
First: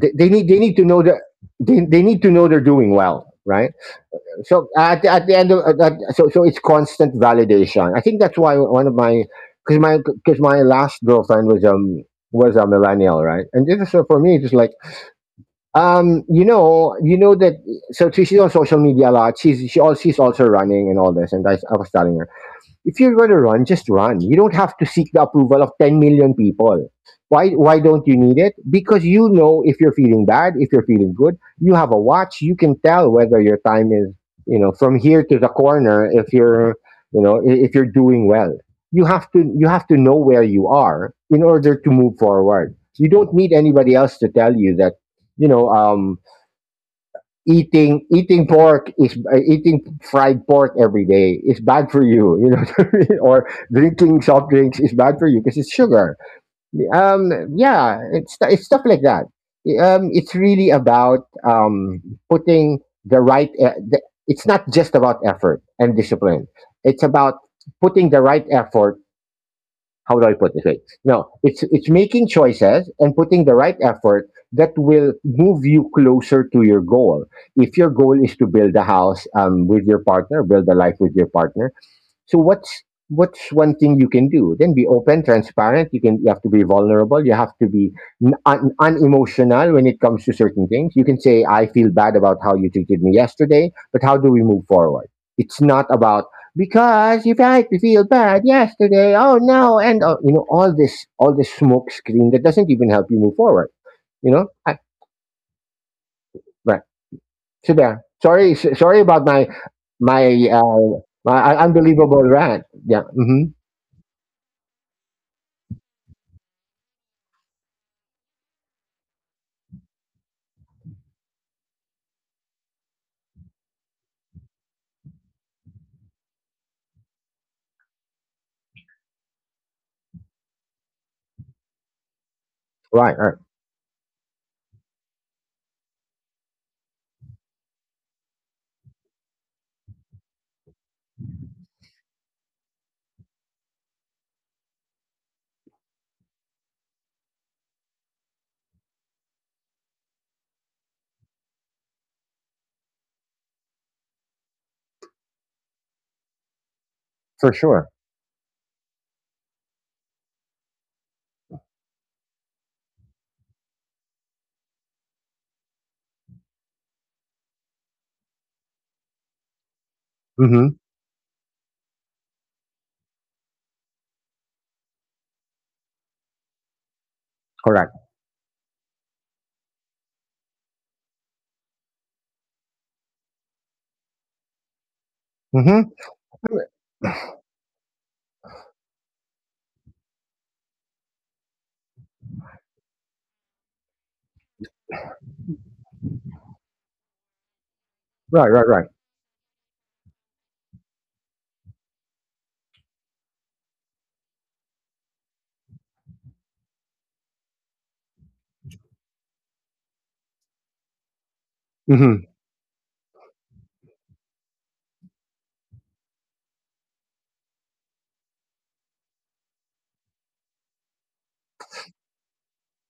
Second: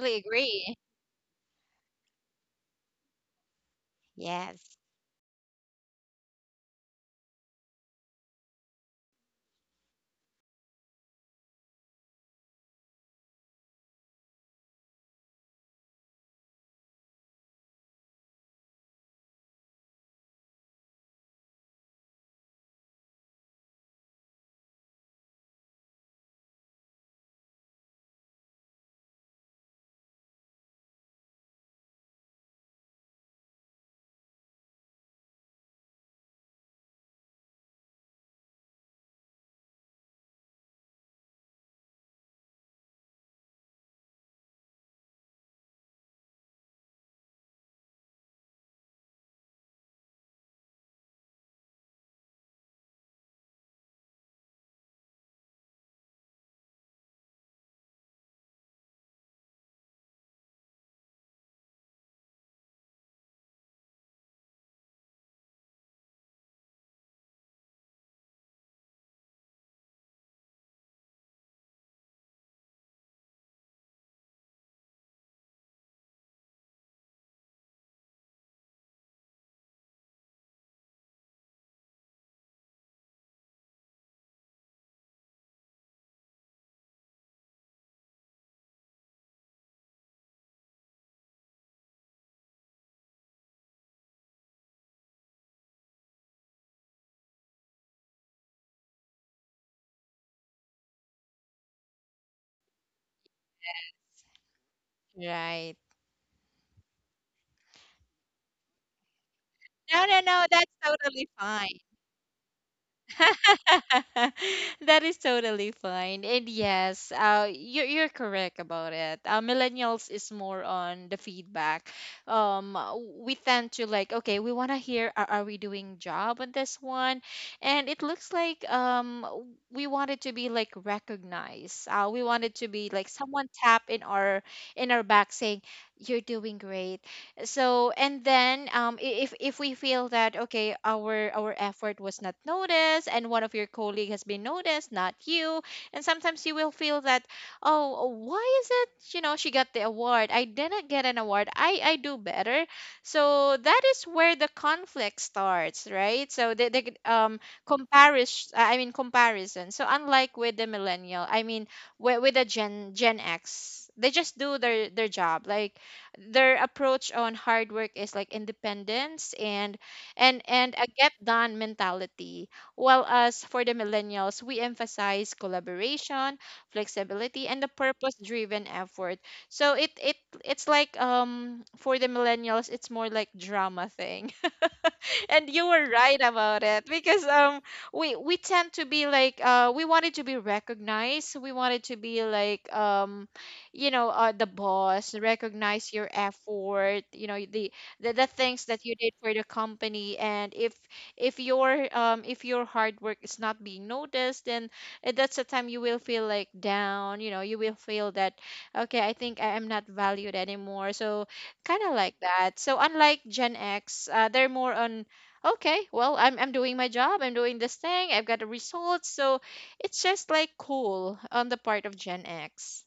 they, they need they need
agree.
to know that they, they need to know they're doing well, right? So
Yes.
at, the- at the end of at, at- so so it's constant validation. I think that's why one of my, because my because my last girlfriend was, um was a millennial, right? And this is so for me, it's just like, um you know you know that, so she's on social media a lot. She's she all she's also running and all this. And I, I was telling her, if you're going to run, just run. You don't have to seek the approval of ten million people. Why, why don't you need it? Because you know if you're feeling bad, if you're feeling good, you have a watch. You can tell whether your time is, you know, from here to the corner. If you're, you know, i- if you're doing well, you have to you have to know where you are in order to move forward. You don't need anybody else to tell you that, you know, um, eating eating pork is uh, eating fried pork every day is bad for you, you know what I mean? Or drinking soft drinks is bad for you because it's sugar. Um yeah, it's it's stuff like that. Um it's really about um putting the right e- the, it's not just about effort and discipline. It's about putting the right effort. How do I put this? Right? No, it's it's making choices and putting the right effort that will move you closer to your goal. If your goal is to build a house, um, with your partner, build a life with your partner, so what's what's one thing you can do? Then be open, transparent. You can you have to be vulnerable. You have to be n- un- unemotional when it comes to certain things. You can say, "I feel bad about how you treated me yesterday, but how do we move forward?" It's not about because you made me feel bad yesterday. Oh no, and uh, you know all this all this smoke screen that doesn't even help you move forward. You know, I,
Right.
right? So there. Sorry, s- sorry about my
No, no,
my
no, that's
uh,
totally
my
fine.
unbelievable rant. Yeah. Hmm.
That is totally fine. And yes, uh, you're, you're correct about it. Uh, millennials is more on the feedback. Um, uh, we tend to like, okay, we want to hear, are, are we doing job on this one? And it looks like um, w- we wanted to be like recognized. Uh, we want it to be like
Right. Right.
someone tap in our in our back saying, you're doing great. So and then um i- if if we feel that okay, our our effort was not noticed and one of your colleague has been noticed, not you, and sometimes you will feel that, oh, why is it, you know, she got the award, I didn't get an award, i i do better. So that is where the conflict starts, right? So the, the um
For sure.
comparison, I mean, comparison. So unlike with the millennial, I mean, with, with the gen gen x, they just do their their job. Like their approach on hard work is like independence and and and
Hmm.
a get done mentality, while us, for the millennials, we emphasize collaboration, flexibility, and the
Correct.
purpose driven effort. So it it it's like, um for the millennials, it's more like drama thing. And you
Hmm.
were right about it because um we we tend to be like, uh we wanted to be recognized, we wanted to be like, um you know, uh the boss recognize your effort, you know, the the, the
Right, right,
things
right.
that you did for the company. And if if your um if your hard work is not being noticed, then uh, that's the time you will feel like down, you know, you will feel that okay, I think I am not valued anymore. So kind of like
Hmm.
that. So unlike Gen X, uh, they're more on, okay, well, i'm i'm doing my job, I'm doing this thing, I've got the results. So it's just like cool on the part of Gen X.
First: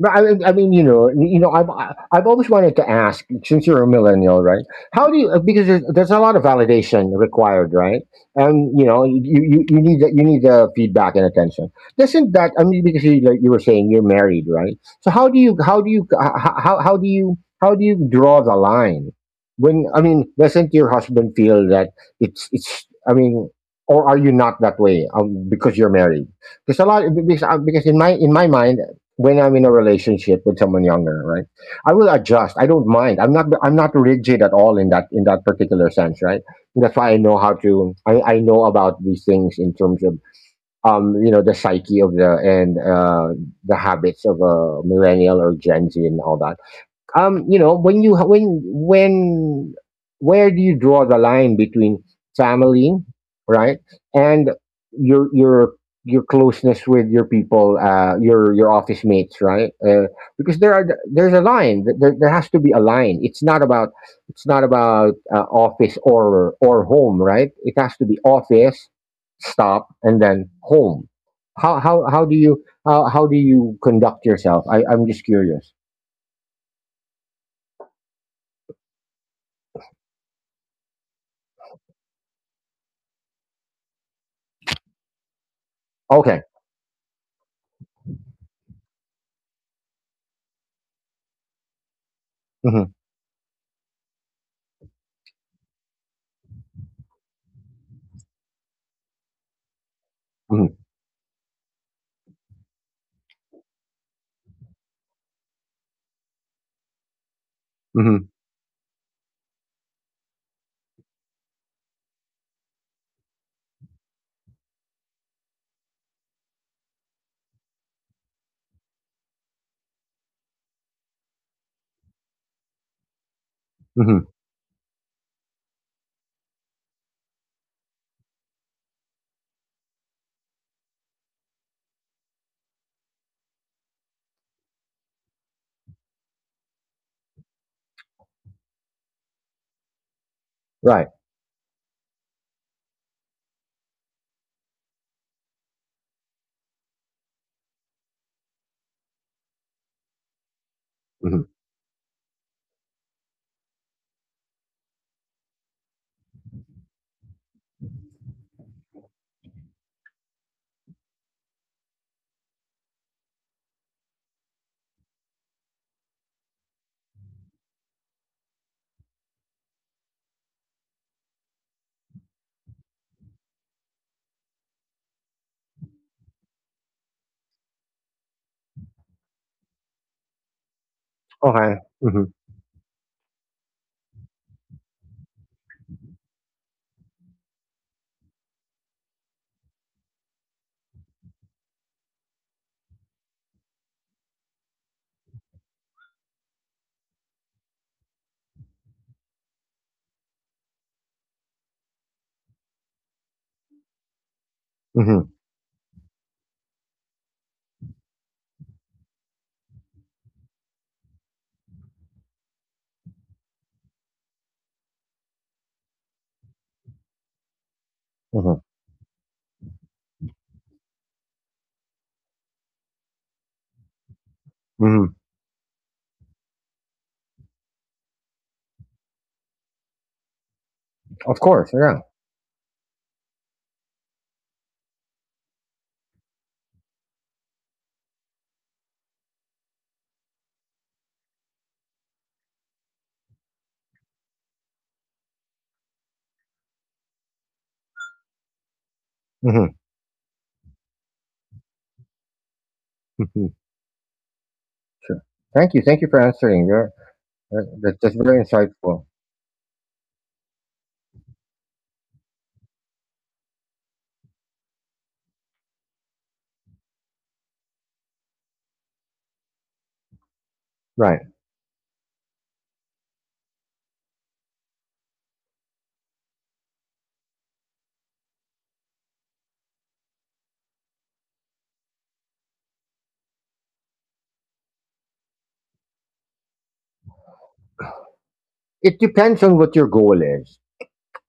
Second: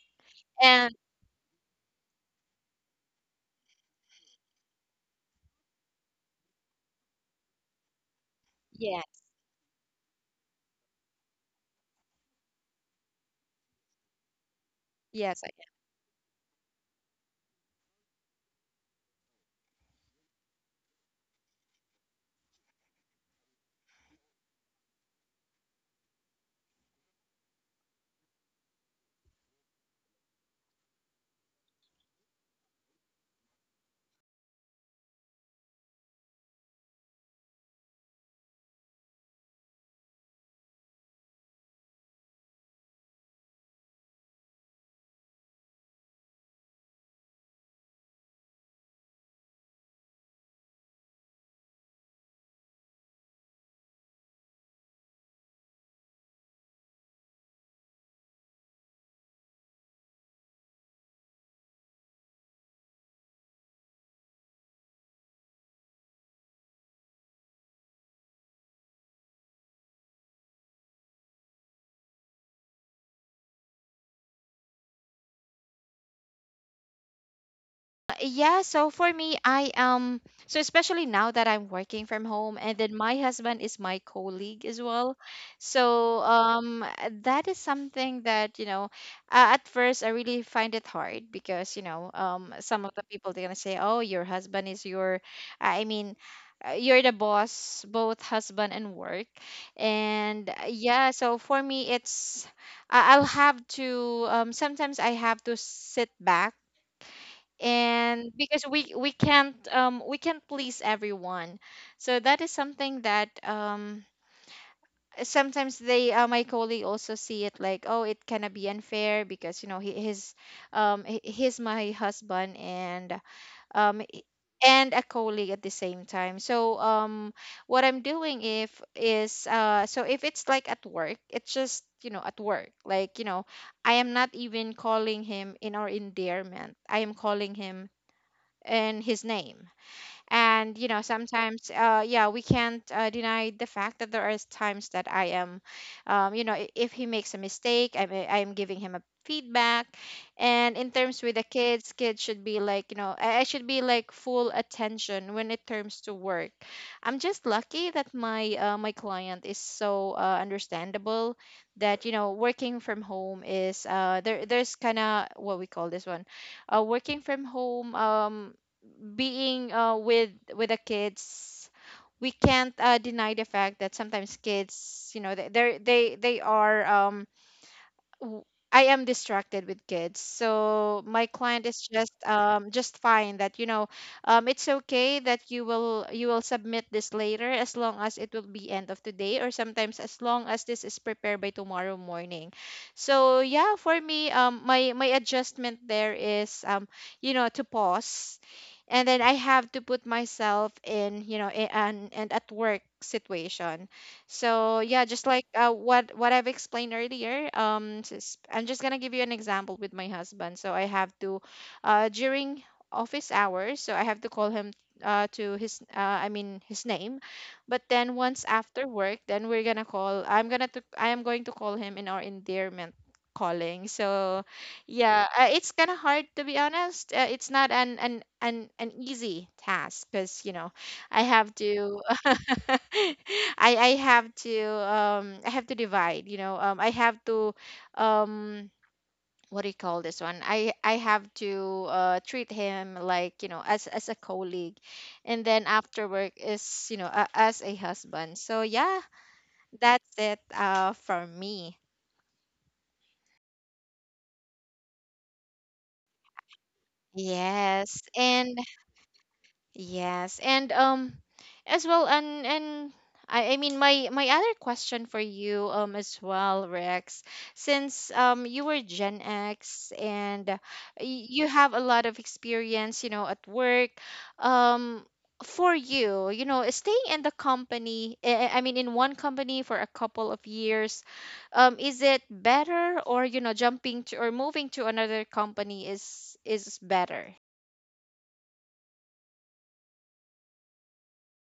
But I, mean- I mean, you
And
know, you know, I've I- I've always wanted to ask, since you're a millennial, right? How do you because there's, there's a lot of validation required, right? And you know, you,
yes.
you, you need the, you need the feedback and attention. Doesn't that? I mean, because you, like you were saying, you're married, right? So how do
Yes.
you how do you h- how how do you how do you draw the line? When I mean, doesn't your husband feel that it's it's? I mean, or are you not that way, um, because you're married? Because a lot because, uh, because in my in my mind, when I'm in a relationship with someone younger, right? I will adjust. I don't mind. I'm not I'm not rigid at all in that, in that particular sense, right? That's why I know how to I, I know about these things in terms of, um, you know, the psyche of the, and uh the habits of a millennial or Gen Z, and all that. Um you know when you when when where do you draw the line between family, right, and your your your closeness with your people, uh your your office mates, right, uh, because there are there's a line, there, there has to be a line. It's not about, it's not about uh, office or or home, right, it has to be office stop, and then home. How how how do you how, how do you conduct yourself? i I'm just curious.
Yeah. So for me, I um so especially now that I'm working from home, and then my husband is my colleague as well. So
Okay.
um that is something that, you know, uh, at first I really find it hard because, you know, um some
Mm-hmm.
of the people, they're gonna say, oh, your husband is your, I mean, uh, you're the boss, both husband and work. And uh,
Mhm,
yeah, so for me it's, I- I'll have to, um sometimes I have to sit back.
mhm,
And because we we can't, um we can't please everyone. So that is something that um sometimes they uh, my colleague also see it like, oh, it cannot be, unfair, because, you know, he his um he- he's my husband and um
mhm,
and a colleague at the same time. So um what I'm doing if is, uh so if it's like at work, it's just, you know, at work, like, you know, I am not even calling him in our endearment, I am calling him in his name. And you
right,
know, sometimes, uh, yeah, we can't uh, deny the fact that there are times that I am, um, you know, i- if he makes a mistake, I'm I'm giving him a feedback. And in terms with
mhm,
the kids, kids should be like, you know, I I should be like full attention when it comes to work. I'm just lucky that my uh, my client is so uh, understandable, that you know, working from home is uh there, there's kind of what we call this one, uh, working from home, um, being uh, with with the kids, we can't uh, deny the fact that sometimes kids, you know, they they're- they they are um w- I am distracted with kids. So my client
okay,
is just
mhm,
um just fine that, you know, um it's okay that you will you will submit this later, as long as it will be end of today, or sometimes as long as this is prepared by tomorrow morning. So yeah, for me, um my my adjustment there is, um you know, to pause, and then I have to put myself in, you know, a- an and at work situation. So yeah,
mhm,
just like, uh, what what I've explained earlier, um, just, I'm just gonna give you an example with my husband. So I have to, uh, during office hours, so I have to call him uh to his uh I mean his name. But then once
mhm,
after work, then we're gonna call, I'm gonna to I am going to call him in our endearment calling. So
mhm,
yeah, uh, it's kind of hard to be honest. Uh, it's not an an an an easy task, because, you know, I
of
have
course, yeah,
to. I I have to, um I have to divide, you know. Um I have to, um what do you call this one? I I have to, uh treat him like, you know, as as a colleague. And then after work is, you know, a, as a husband. So yeah,
mhm,
that's it uh for me.
mhm, sure. Thank you, thank you for answering. You're, uh, that,
Yes.
that's very
And,
insightful.
yes, and um, as well, and and I, I mean, my my other question for you um as well, Rex, since um you were Gen X, and uh,
Right.
y- you have a lot of experience, you know, at work, um. For you, you know, staying in the company, eh, I mean, in one company for a couple of years, um, is it better, or, you know, jumping to or moving to another company is is better?
It depends on what your goal is.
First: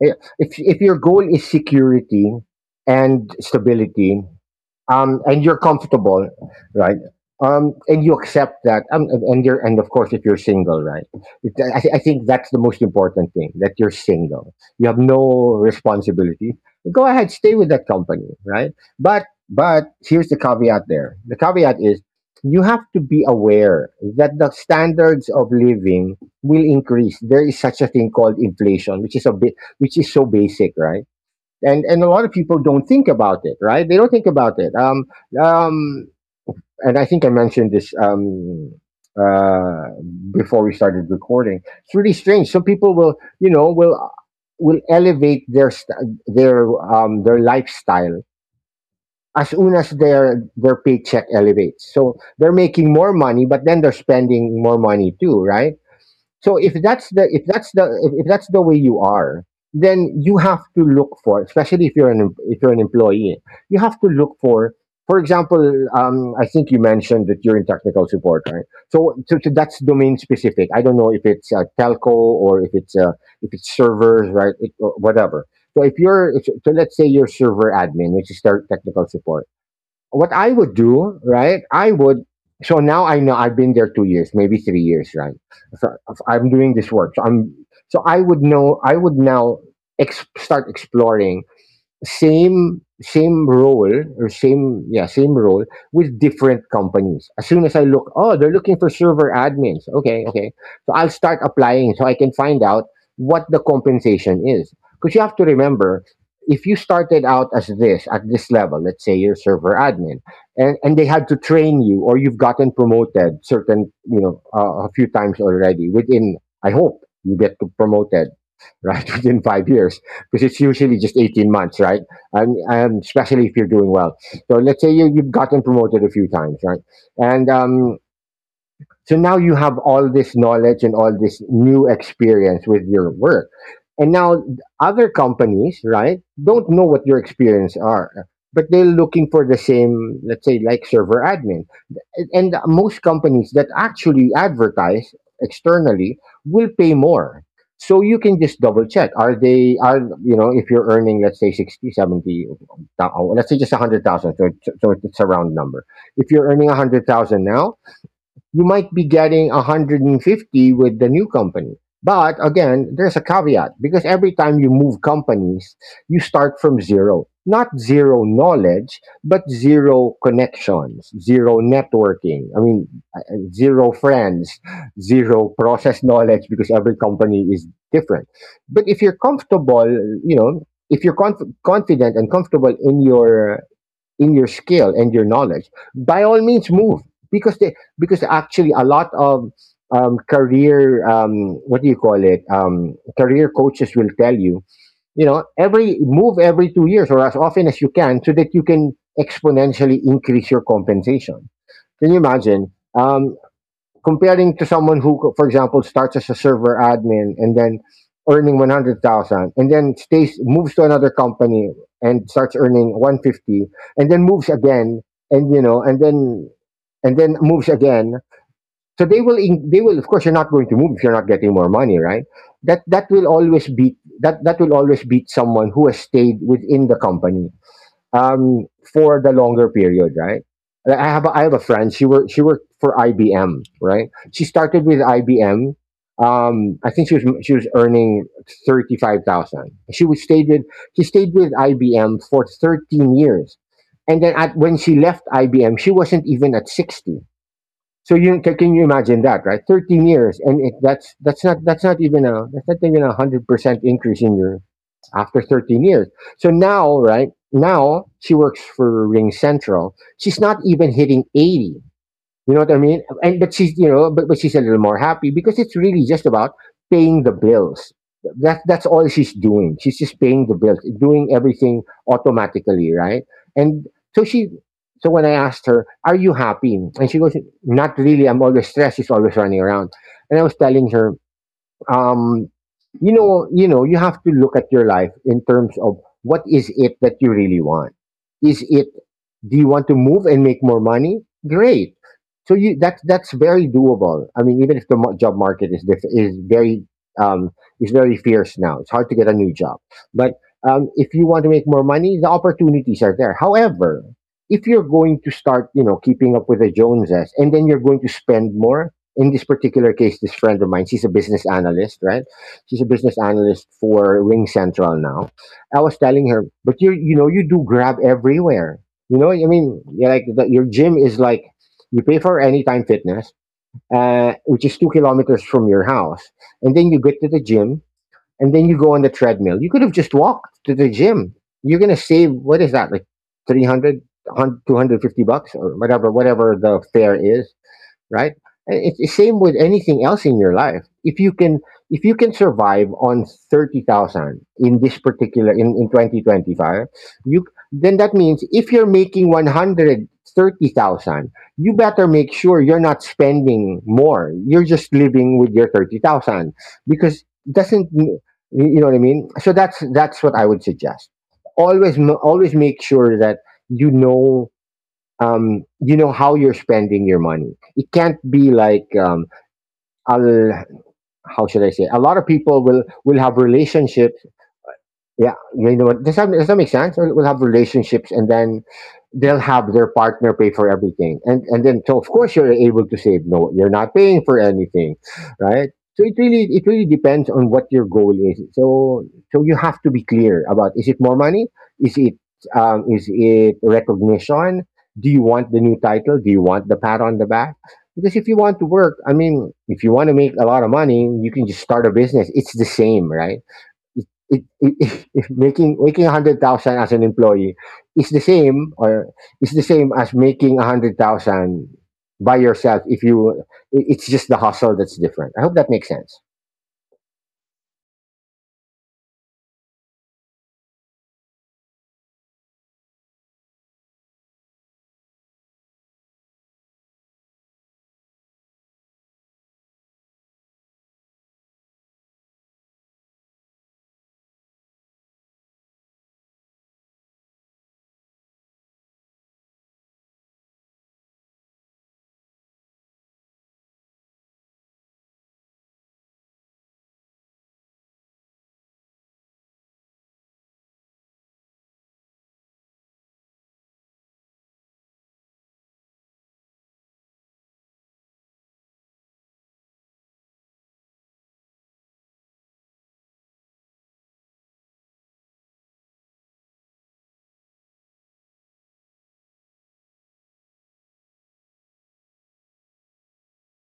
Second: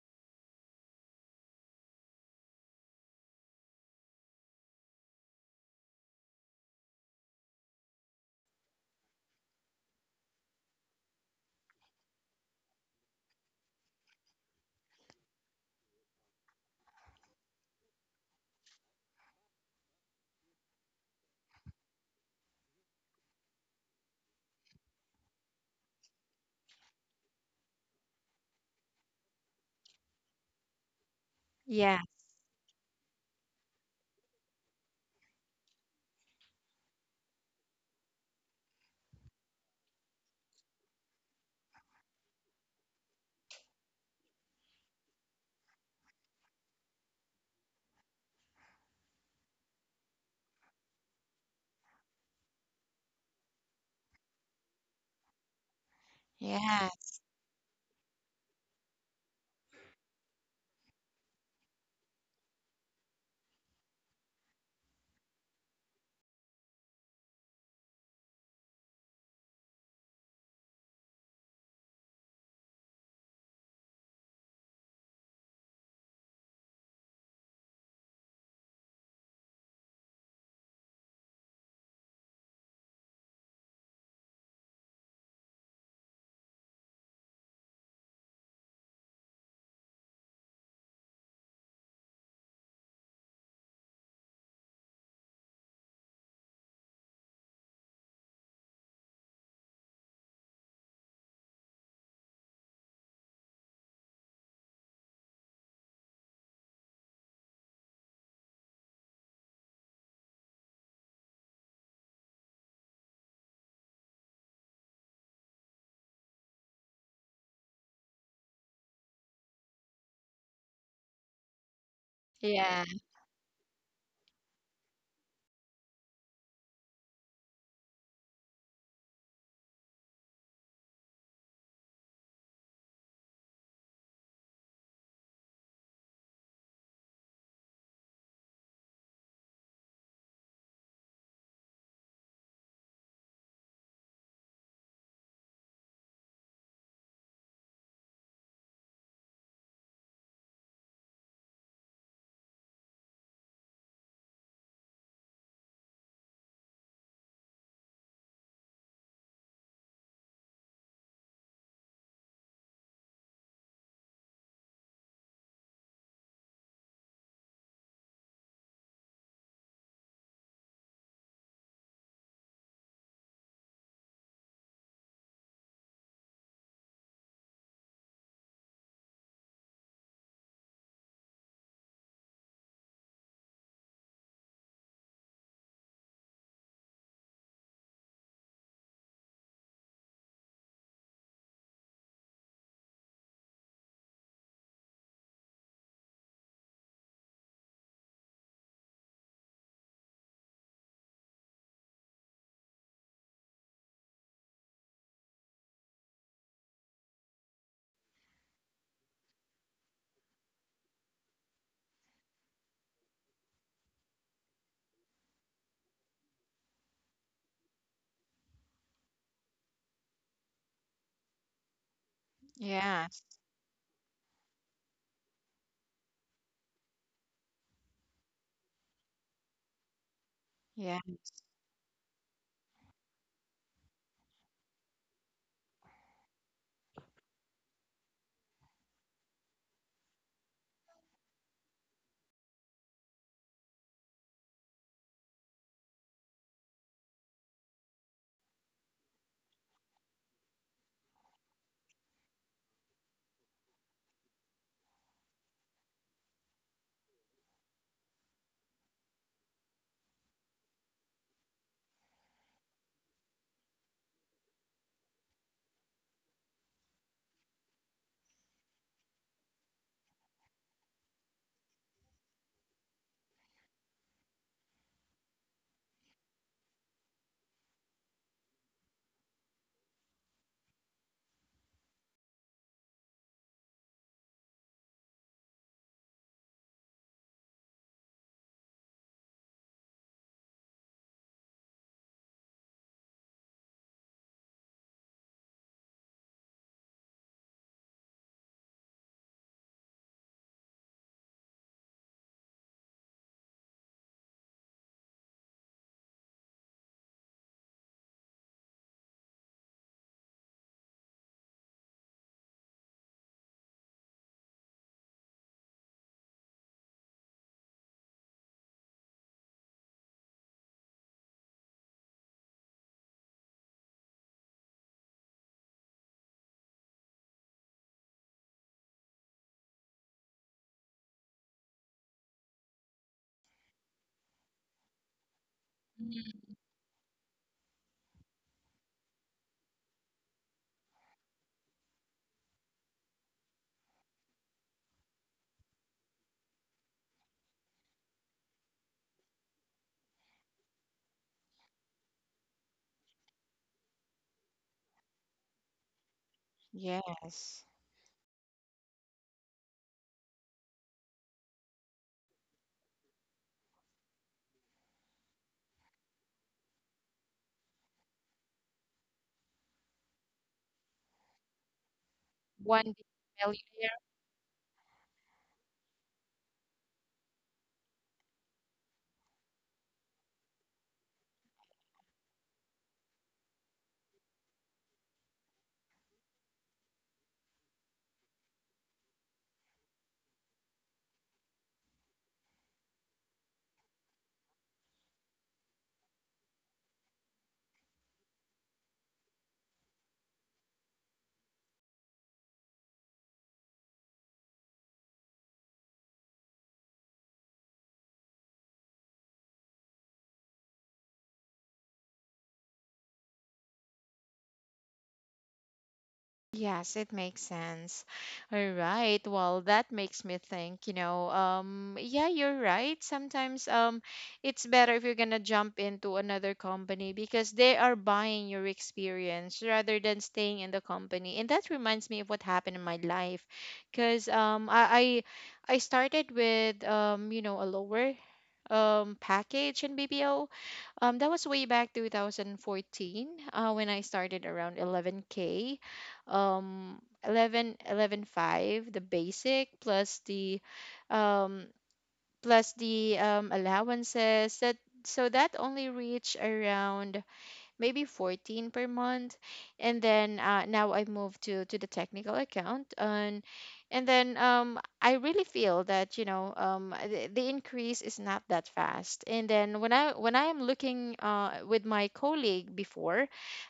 Eh, If if your goal is security and stability, um, and you're comfortable, right? Um, and you accept that, um, and and you're, and of course, if you're single, right? It, I, thi- I think that's the most important thing, that you're single. You have no responsibility. Go ahead, stay with that company, right? But but here's the caveat there. The caveat is you have to be aware that the standards of living will increase. There is such a thing called inflation, which is a bit, which is so basic, right? and
Yeah.
and a lot of people don't think about it, right, they don't think about it. um um and I think I mentioned this, um uh before we started recording. It's really strange, some people will, you know will will elevate their st- their um their lifestyle as soon as their their paycheck elevates, so they're making more money, but then they're spending more money too, right? So if
Yeah.
that's the if that's the if, if that's the way you are, then you have to look for, especially if you're an em- if you're an employee, you have to look for. For example, um, I think you mentioned that you're in technical support, right? So, so, so that's domain specific. I don't know if it's, uh, telco, or if it's uh, if it's servers, right? It, or whatever. So if you're if, so let's say you're server admin, which is tech- technical support. What I would do, right? I would. So now I know I've been there two years, maybe three years, right? So if I'm doing this work. So I'm. So I would know. I would now ex- start exploring same same role or same yeah same role with different companies. As soon as I look, oh, they're looking for server admins, okay, okay, so I'll start applying so I can find out what the compensation is. Because you have to remember, if you started out as this at this level, let's say you're server admin, and, and they had to train you, or you've gotten promoted certain you know uh, a few times already within. I hope you get to promoted, right? Within five years, because it's usually just eighteen months, right? And, and
Yeah.
especially if you're doing well. So let's say you, you've gotten promoted a few times, right? And um, so now you have all this knowledge and all this new experience with your work. And now other companies, right, don't know what your experience are, but they're looking for the same, let's say, like server admin. And and most companies that actually advertise externally will pay more. So you can just double check, are they are you know if you're earning, let's say, sixty, seventy, thou- let's say just one hundred thousand, so, it's- so it's a round number. If you're earning one hundred thousand now, you might be getting one hundred fifty with the new company. But again, there's a caveat, because every time you move companies, you start from zero. Not zero knowledge, but zero connections, zero networking. I mean, zero friends, zero process knowledge, because every company is different. But if you're comfortable, you know, if you're conf- confident and comfortable in your, in your skill and your knowledge, by all means move, because they because actually a lot of, um, career, um, what do you call it, um, career coaches will tell you, you know every move every two years, or as often as you can, so that you can exponentially increase your compensation. Can you imagine? Um, Comparing to someone who, for example, starts as a server admin and then earning one hundred thousand, and then stays moves to another company and starts earning one fifty, and then moves again and you know and then and then moves again. So they will, in, they will of course, you're not going to move if you're not getting more money, right? that that will
Yes.
always beat that that will always beat someone who has stayed within the company, um, for the longer period, right? Like, I
Yeah.
have a, I have a friend. She worked she worked for I B M, right? She started with I B M. Um, I think she was she was earning thirty five thousand. She was stayed with she stayed with I B M for thirteen years, and then at, when she left I B M, she wasn't even at sixty. So you can can you imagine that, right? Thirteen years, and it, that's that's not that's not even a that's not even a hundred percent increase in your, after thirteen years. So now, right now, she works for Ring Central. She's not even hitting eighty. You know what I mean? And, but she's you know, but, but she's a little more happy, because it's really just about paying the bills. That that's all she's doing. She's just paying the bills, doing everything automatically, right? And so she so when I asked her, "Are you happy?" And she goes, "Not really, I'm always stressed," she's always running around. And I was telling her, um, you know, you know, you have to look at your life in terms of what is it that you really want. Is it do you want to move and make more money? Great. So you that's that's very doable. I mean, even if the mo- job market is diff- is very um, is very fierce now, it's hard to get a new job. But, um, if you want to make more money, the opportunities are there. However, if you're going to start, you know, keeping up with the Joneses, and then you're going to spend more. In this particular case, this friend of mine, she's a business analyst, right? She's a business analyst for Ring Central now. I was telling her, but you you know you do grab everywhere. You know, I mean, you're like the, your gym is like, you pay for Anytime Fitness, uh, which is two kilometers from your house, and then you get to the gym, and then you go on the treadmill. You could have just walked to the gym. You're gonna save, what is that, like three hundred, two hundred fifty bucks, or whatever whatever
Mhm.
the fare is, right? And it's the same with anything else in your life. If you can, if you can survive on thirty thousand in this particular, in in twenty twenty five, you then that means if you're making one hundred thirty thousand, you better make sure you're not spending more. You're just living with your thirty thousand, because,
Yes.
doesn't you know what I mean? So that's that's what I would suggest. Always, m- always make sure that, you know um, you know how you're spending your money. It can't be like, um, I'll how should I say? A lot of people will
One
will
big
have relationships.
millionaire.
Yeah, you know what? Does that does that make sense? We'll we'll have relationships, and then they'll have their partner pay for everything, and and then, so of course you're able to save. No, you're not paying for anything, right? So it really it really depends on what your goal is. So, so you have to be clear about, is it more money? Is it, um, is it recognition? Do you want the new title? Do you want the pat on the back? Because if you want to work, I mean, if you want to make a lot of money, you can just start a business. It's the same, right? it it it If making making a one hundred thousand as an employee is the same, or is the same as making one hundred thousand by yourself, if you, it- it's just the hustle that's different. I hope that makes sense.
Yes, it makes sense. All right. Well, that makes me think, you know, um, yeah, you're right. Sometimes um it's better if you're gonna jump into another company, because they are buying your experience, rather than staying in the company. And that reminds me of what happened in my life, because um I I, I started with, um, you know, a lower um package in B P O. Um, that was way back twenty fourteen, uh, when I started around eleven k. Um, eleven, eleven point five, the basic plus the um, plus the um, allowances, that so that only reached around maybe fourteen per month. And then uh, now I moved to to the technical account, and and then um, I really feel that, you know, um, the, the increase is not that fast. And then when I when I am looking, uh, with my colleague before,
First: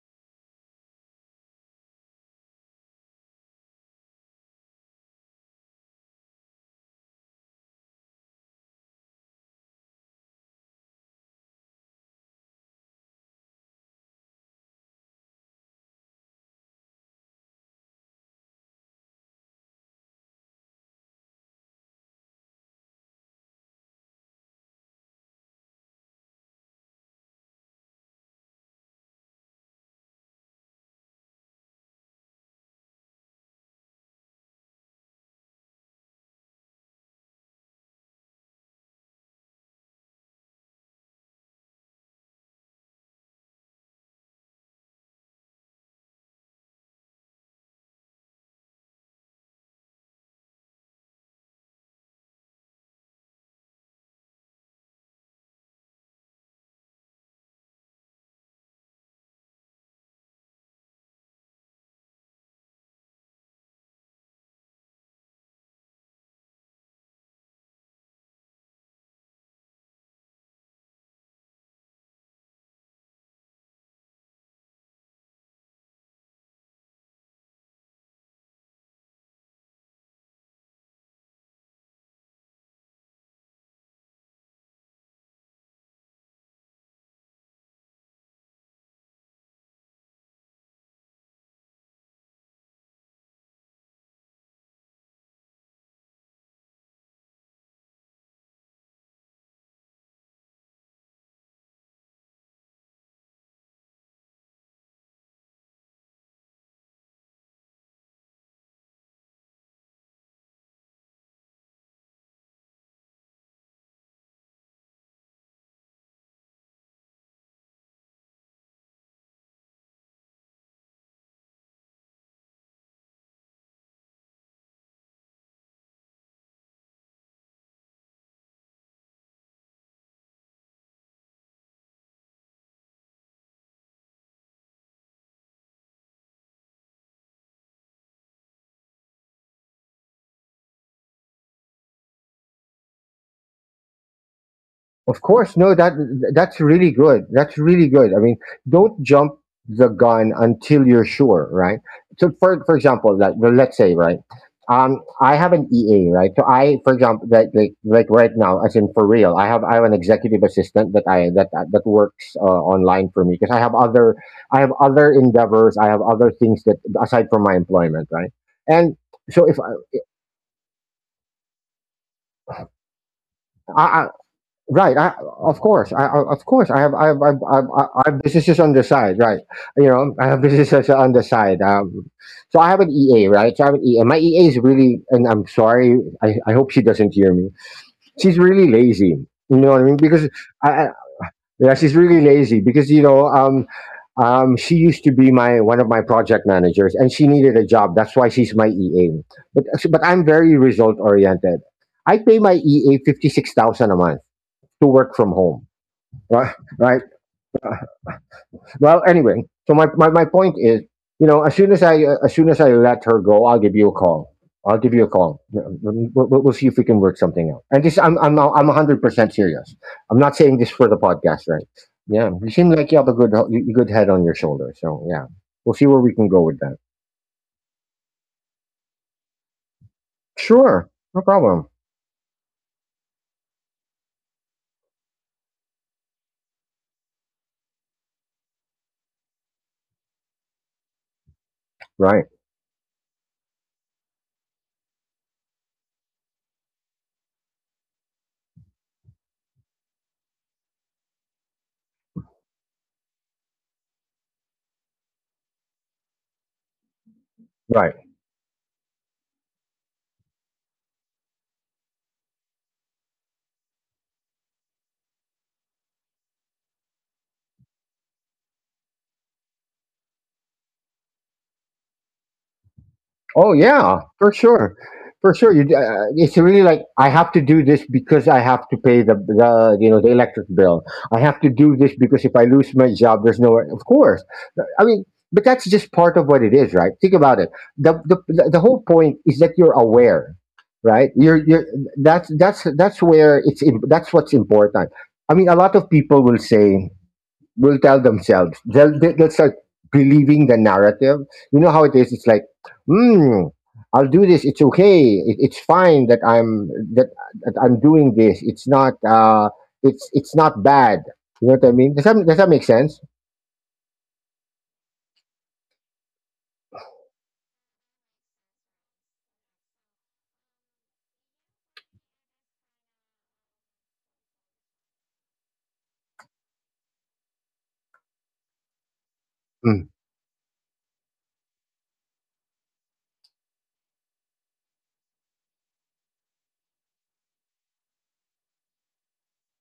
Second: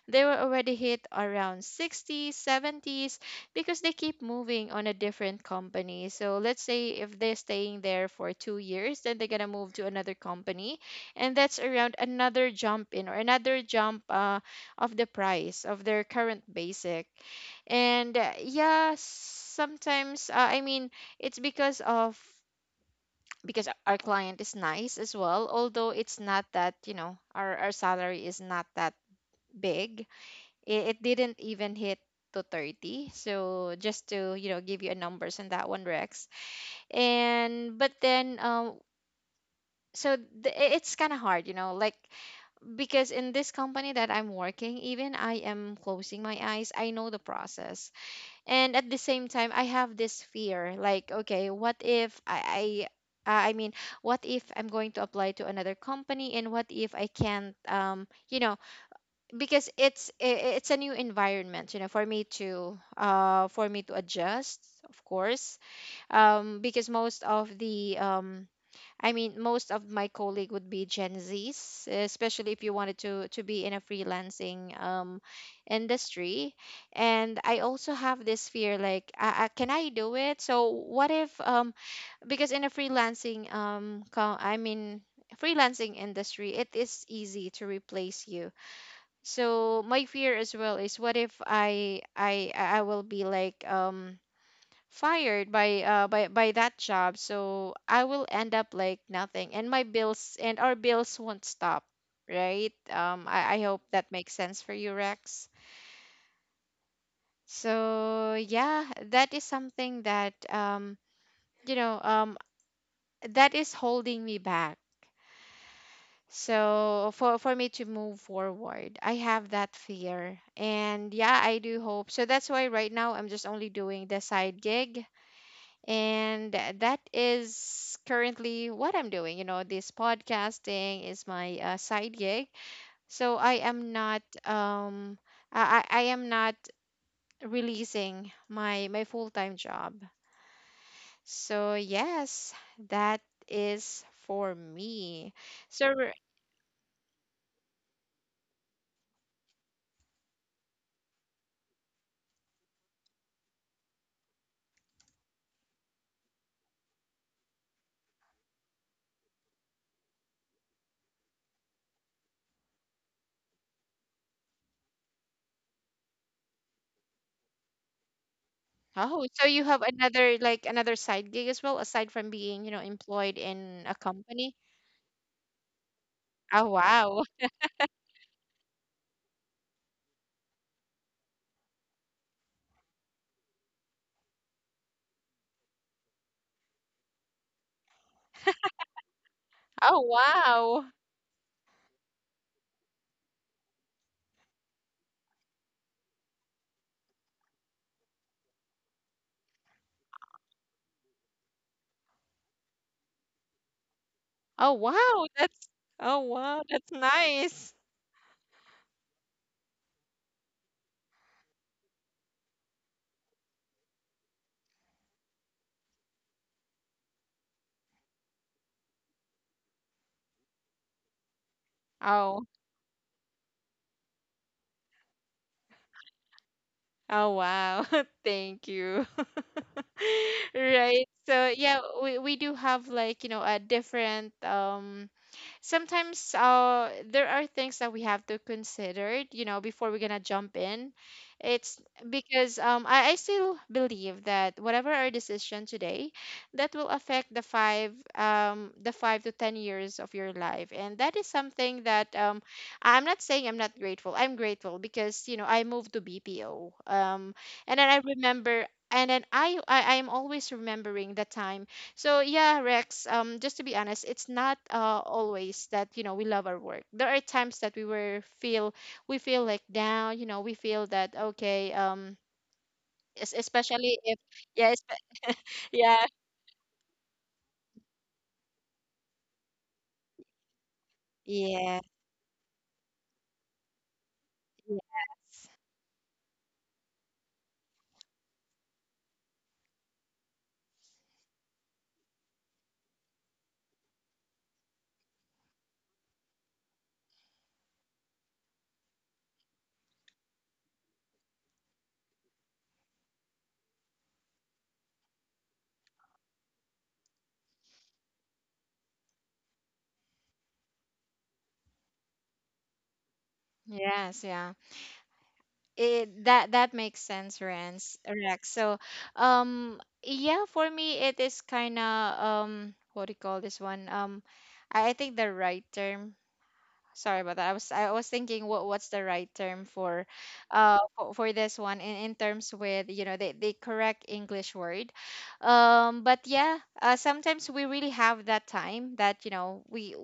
they were already hit around sixties, seventies, because they keep moving on a different company. So let's say if they're staying there for two years, then they're gonna move to another company, and that's around another jump in, or another jump, uh, of the price of their current basic. And uh, yeah, sometimes, uh, I mean, it's because of, because our client is nice as well. Although it's not that, you know, our, our salary is not that big, it, it didn't even hit to thirty, so just to, you know, give you a numbers on that one, Rex. And but then, um so the, it's kind of hard, you know, like, because in this company that I'm working, even I am closing my eyes, I know the process. And at the same time, I have this fear like, okay, what if I, I uh, I mean, what if I'm going to apply to another company, and what if I can't, um, you know, because it's i- it's a new environment, you know, for me to uh for me to adjust, of course, um, because most of the um I mean, most of my colleague would be Gen Zs, especially if you wanted to to be in a freelancing um, industry. And I also have this fear, like, I, I, can I do it? So what if um because in a freelancing um co- I mean, freelancing industry, it is easy to replace you. So my fear as well is, what if I I I will be like um fired by uh by by that job, so I will end up like nothing, and my bills and our bills won't stop, right? um i I hope that makes sense for you, Rex. So yeah, that is something that, um you know, um that is holding me back. So for for me to move forward, I have that fear. And yeah, I do hope so. That's why right now I'm just only doing the side gig. And uh, that is currently what I'm doing. You know, this podcasting is my, uh, side gig. So I am not, um I, I I am not releasing my my full-time job. So yes, that is for me.
Of course,
So
no,
r-
that that's really good. That's really good. I mean, don't jump the gun until you're sure, right? So, for for example, like, well, let's say, right, um, I have an E A, right? So I, for example, like like, like right now, as in for real, I have I have an executive assistant that I that that works uh, online for me, because I have other, I have other endeavors, I have other things that, aside from my employment, right? And
oh,
so,
so
if
you have
I,
another, like, another side gig as well, aside from being, you know, employed in a
I
company?
right, I, of course, I, I- of course,
Oh
I have, I have, I
wow.
have, I have, I have businesses on the side, right? You know, I have businesses on the side. Um, so I have an E A, right? So I have an E A. My E A is really, and I'm sorry, I, I hope she doesn't hear me. She's really lazy. You know what I mean?
Oh
Because, I, I
wow.
yeah, she's really lazy because, you know, um, um, she used to be my, one of my project managers, and she needed a job. That's why she's my E A. But, but I'm very result oriented. I pay my E A fifty six thousand a month
Oh,
to work from
wow.
home.
That's oh,
Right,
wow.
right.
That's nice.
Well, anyway, so my, my, my point is, you know, as soon as I uh, as soon as I let her go, I'll give you a call. i'll give you a call Yeah, um, we'll, we'll, we'll see if we can work something out. And this, i'm i'm i'm one hundred percent serious, I'm not saying this for the podcast, right? Yeah,
Oh,
you seem like you have a good, you, good head on your shoulder, so yeah, we'll see where we can go with that.
oh, wow. Thank you.
Sure.
Right.
No
So
problem.
yeah, we we do have like, you know, a different um sometimes uh there are things that we have to consider, you know, before we're gonna jump in. It's
Right,
Because um I, I still believe that whatever our decision today, that will affect the five um the five to ten years of your life, and that is something that um I'm not saying I'm not grateful. I'm grateful because, you know, I moved to BPO, um and then I
right.
remember. And then I, I I'm always remembering the time. So yeah, Rex, um just to be honest, it's not uh, always that, you know, we love our work. There are times that we were feel we feel like down, you know, we feel that okay, um es-
Oh
especially
yeah,
if
for
yes,
sure,
yeah. espe-
for sure. You,
Yeah.
uh, it's really like, I have to do this because I have to pay the the you know the electric bill. I have to
Yes.
do this because if I lose my job, there's nowhere. Of course, I mean, but that's just part of what it is, right? Think about it. the the The the whole point is that you're aware, right? You're you're that's that's that's where it's im- that's what's important. I mean, a lot of people will say, will tell themselves. They'll, they- they'll start believing the narrative. You know how it is. It's like, hmm, I'll do this. It's okay. It, it's fine that I'm, that, that I'm doing this. It's not. Uh, it's it's not bad. You know what I mean? Does that does that make sense?
Yes, yeah. It, that that makes sense, Rance, Rex. So, um yeah, for me it is kind of um what do you call this one? Um I I think the right term, sorry about that. I was I was thinking what what's the right term for
Mm,
uh for, for this one in, in terms with, you know, the, the correct English word. Um but yeah, uh, sometimes we really have that time that, you know, we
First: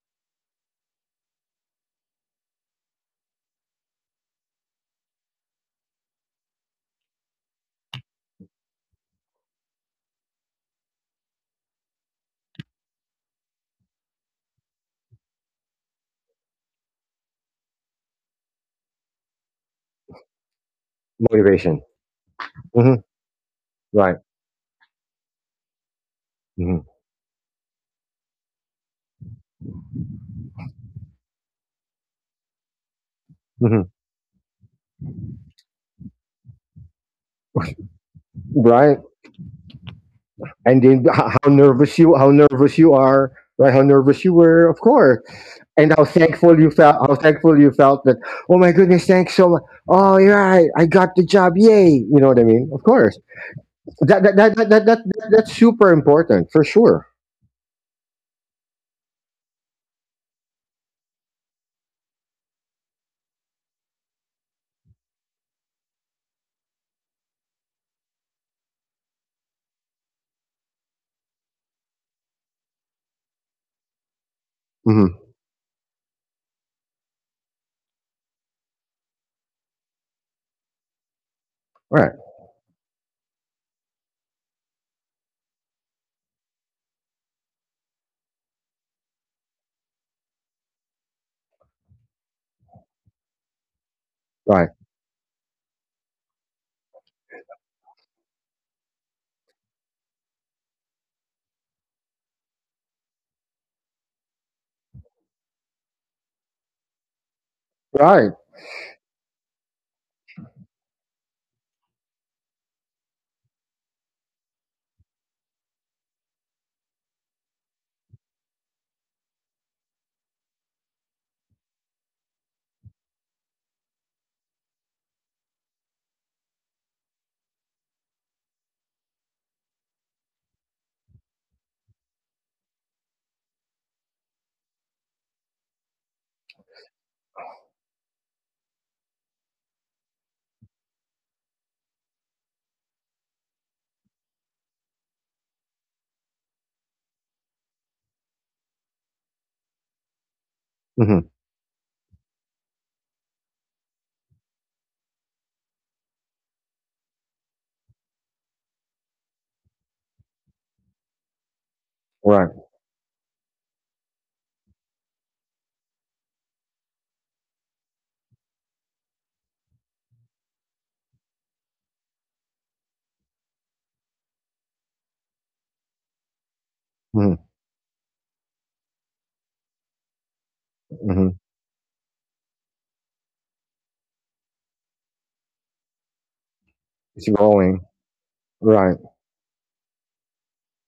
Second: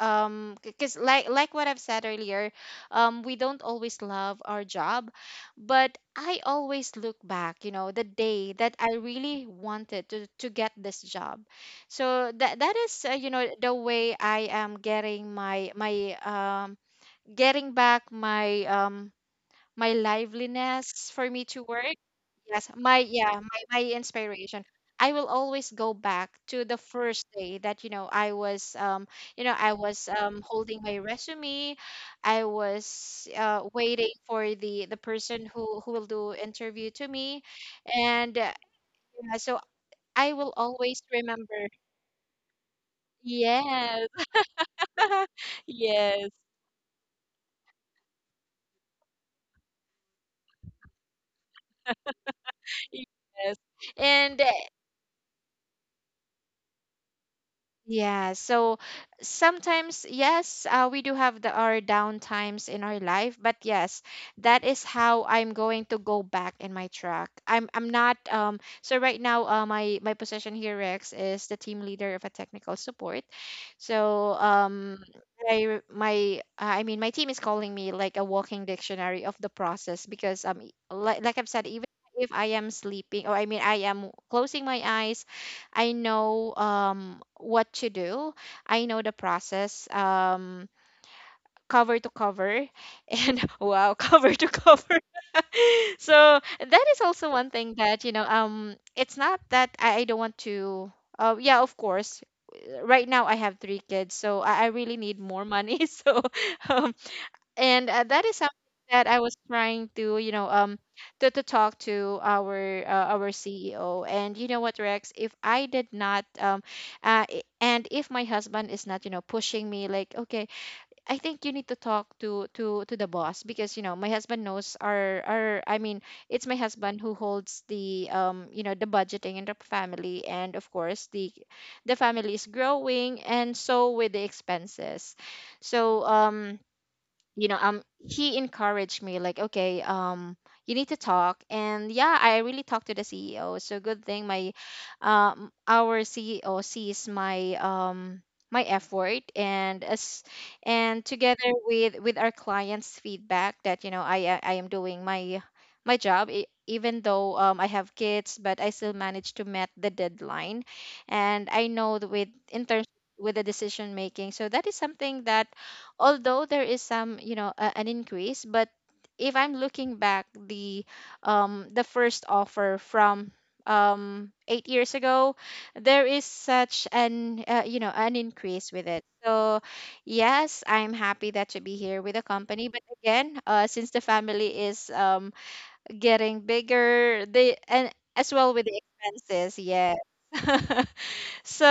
um because like like what I've said earlier, um we don't always love our job, but I always look back, you know, the day that I really wanted to to get this job. So that that is uh, you know, the way I am getting my my um getting back my um my liveliness for me to work.
motivation.
Yes, my
Hmm.
yeah, my, my
Right.
inspiration. I will always go back to the
Hmm.
first day that, you know, I was um you know, I was um holding my resume. I was uh
Hmm.
waiting for the the person who who will do interview to me. And uh,
Right.
yeah, so I will
And then, h-
always
how
remember.
nervous you how nervous you are. Right. How nervous you
Yes.
were. Of course. And how thankful
Yes.
you felt how thankful you felt that, oh my goodness, thanks so much, oh you're right, I got the job, yay, you know what I mean, of course.
Yes.
that
And
that that that, that, that that's super important, for sure.
yeah, so sometimes, yes, uh, we do have the our downtimes in our life, but yes, that is how I'm going to go back in my track. I'm I'm not um so right now, uh, my my position here, Rex, is the team leader of a technical support. So um
Hmm.
I my I mean my team is calling me like a walking dictionary of the process because um like like I've said, even if
Right.
I am sleeping, or I mean, I am closing my eyes, I know, um, what to do. I know the process, um, cover to cover, and wow, cover to cover.
Right.
So that is also one thing that, you know. Um, it's not that I, I don't want to. Uh, yeah, of course. uh, Right now I have three kids, so I, I really need more money. So um, and uh, that is something
Right.
that I was trying to, you know, um, to, to talk to our uh, our C E O. And you know what, Rex? If I did not, um, uh, i- and if my husband is not, you know, pushing me, like, okay, I think you need to talk to to to the boss. Because, you know, my husband knows our our. I mean, it's my husband who holds the um, you know, the budgeting in the family, and of course the the family is growing, and so with the expenses. So um you know, um he encouraged me like, okay, um you need to talk. And yeah, I really talked to the CEO. So good thing my um our CEO sees my um my effort, and as and together
Hmm.
with with our clients feedback, that you know, i i I am doing my my job. E- even though, um, I have kids, but I still managed to met the deadline. And I know that with, in terms
Right.
with the decision making. So that is something that, although there is some, you know, a, an increase. But if I'm looking back, the um the first offer from um eight years ago, there is such an uh, you know, an
Hmm.
increase with it. So yes, I'm happy that to be here
Hmm.
with the company. But again, uh, since the family is um getting bigger, they and
It's
as well
growing.
with the expenses,
Right.
yes. So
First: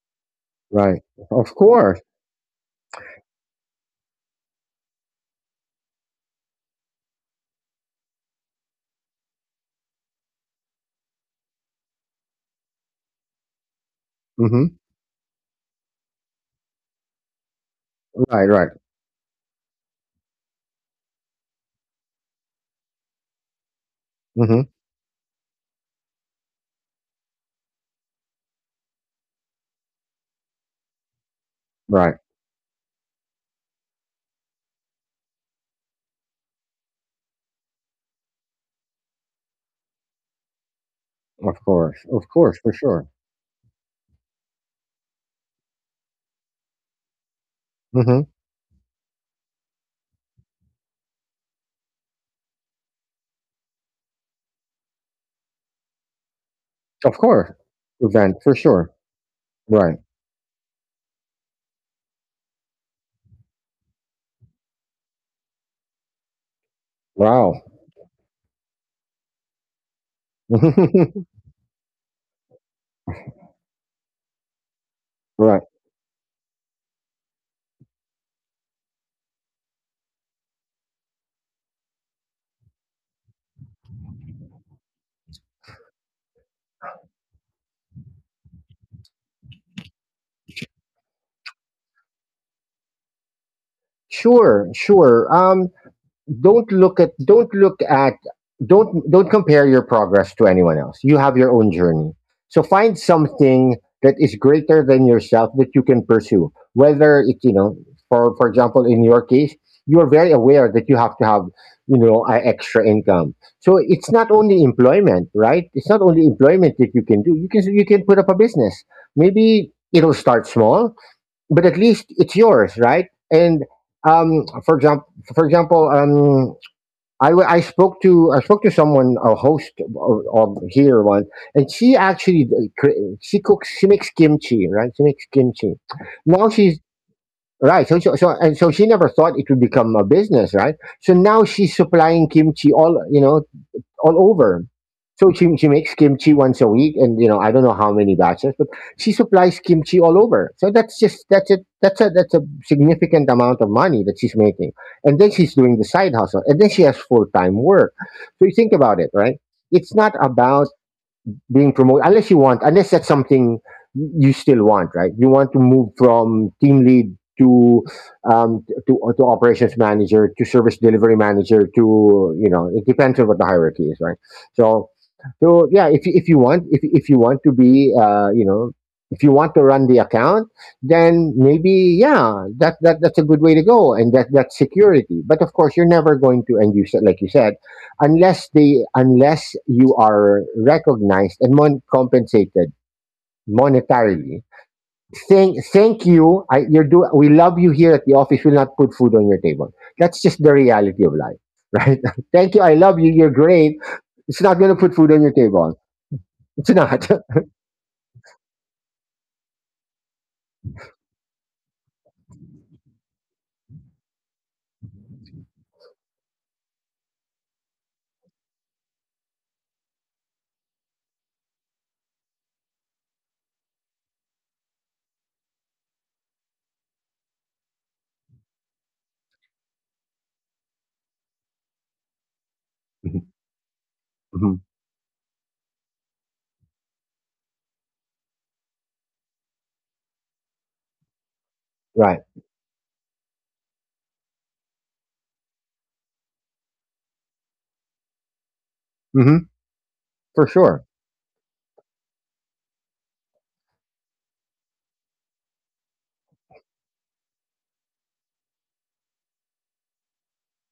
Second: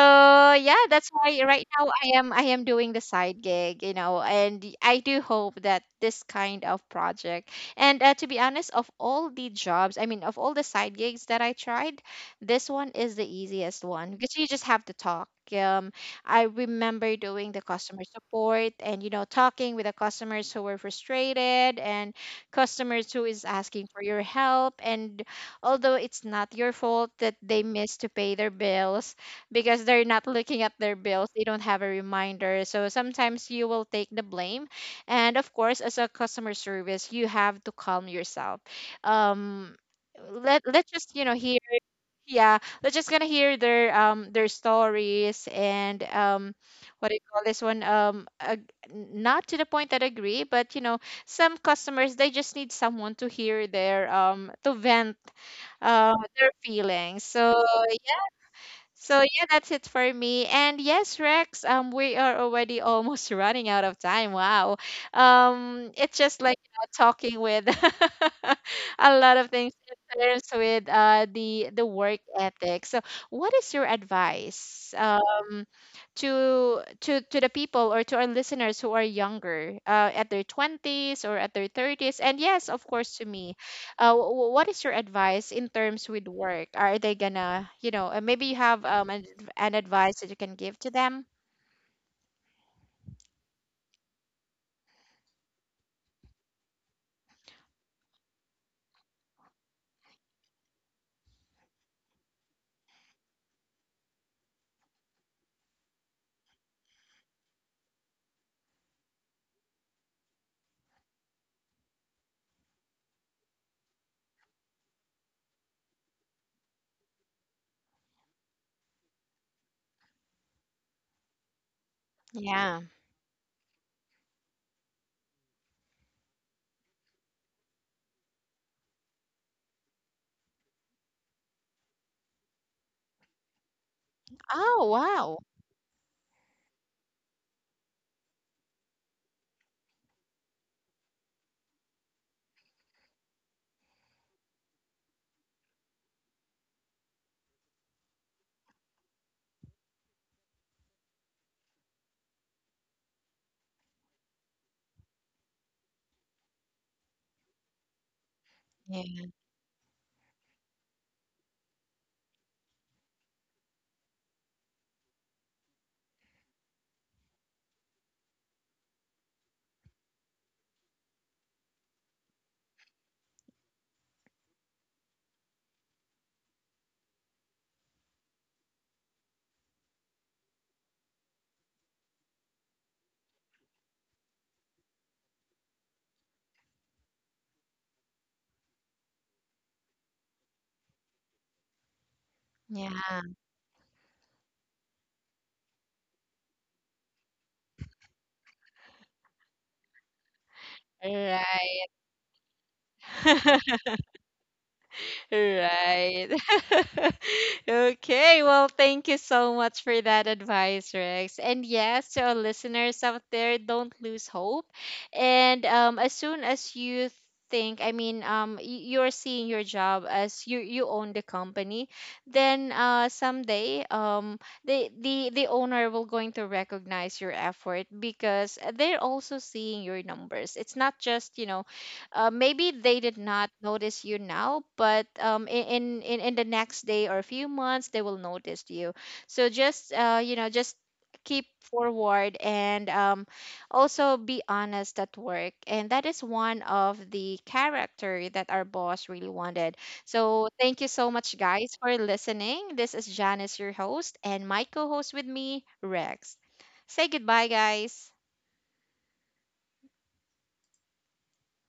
yeah,
Right.
that's why
Of
right now
course.
I am I am doing the side gig, you know, and y- I do hope that this kind of project. And uh, to be honest, of all the jobs, I mean, of all the side gigs that I tried, this one is the easiest one because you
Hmm.
just have to talk. Um, I remember doing the customer
Right. Right.
support and, you know, talking with the customers who were frustrated, and customers who is asking for
Hmm.
your help. And although it's not your fault that they missed to pay their bills, because they're not looking at their bills, they
Right.
don't have a reminder. So sometimes you will take the blame. And of course, as a customer service, you have to calm yourself. um let,
Of
let's
course.
just, you know,
Of
hear.
course. For sure.
Yeah, let's just gonna hear their um their stories. And um what do
Hmm.
you call this one? Um ag- not to the point that agree, but you know, some customers, they just need someone to hear their um to vent,
Of
uh,
course.
their feelings.
Event,
So
for sure. Right.
so yeah, that's it for me. And yes, Rex, um, we are already almost running out of time. Wow. Um, it's just
Wow.
like, you know, talking with a lot of things in terms with uh the the work ethic. So what is your
Right.
advice? Um, to to to the people or to our listeners who are younger, uh, at their twenties or at their thirties. And yes, of course, to me, uh, w- w- what is your advice in terms with work? Are they gonna, you know, uh, maybe you have, um, an, an advice that you can give to them?
Sure, sure. Um, don't look at don't look at don't don't compare your progress to anyone else. You have your own journey, so find something that is greater than yourself that you can pursue, whether it, you know for for example, in your case, you are very aware that you have to have, you know a extra income. So it's not only employment, right? It's not only employment that you can do. You can, you can put up a business. Maybe it'll start small, but at least it's yours, right? And,
Yeah.
um, for example, for example, um, I, w- I spoke to, I spoke to someone, a host of, of here, once. And she actually, d- cre- she cooks, she makes kimchi, right, she makes kimchi.
Oh
Now
wow.
she's Right. So, so so and so she never thought it would become a business, right. So now she's supplying kimchi, all, you know all over. So she, she makes kimchi once a week, and, you know, I don't know how many batches, but she supplies kimchi all over. So that's just that's it. That's a that's a significant amount of money that she's making, and then she's doing the side hustle, and then she has full time work. So you think about it, right? It's not
Yeah.
about being promoted, unless you want unless that's something you still want, right? You want to move from team lead to, um to, uh, to operations manager, to service delivery manager, to you know it depends on what the hierarchy is, right? So, so yeah, if, you- if you want if, if you want to be, uh you know if you want to run the account, then maybe, yeah, that, that that's a good way to go, and that that's security. But of course, you're never going to, and, you said like you said, unless they unless you are recognized and, mon- compensated
Yeah.
monetarily. Thank thank you, I, you're do we love you here at the office, we'll not put food on your table. That's just the reality of life, right. Thank you, I love you,
Right.
you're great. It's not going to put food on your table. It's not.
Right. Okay. Well, thank you so much for that advice, Rex. And yes, to our listeners out there, don't lose hope. And um, as soon as you think, I mean, um, y- you're seeing your job as you you own the company, then uh, someday um, the the the owner will going to recognize your effort, because they're also seeing your numbers. It's not just, you know, uh, maybe they did not notice you now,
Mhm.
but um, i- in, in in the next day or a few months, they will notice you. So just, uh, you know, just keep forward.
Right.
And um, also be honest at work, and that is one of the character that our boss really wanted.
Hmm.
So thank you so much
For
guys
sure.
for listening. This is Janice, your host, and my co-host with me, Rex. Say goodbye, guys.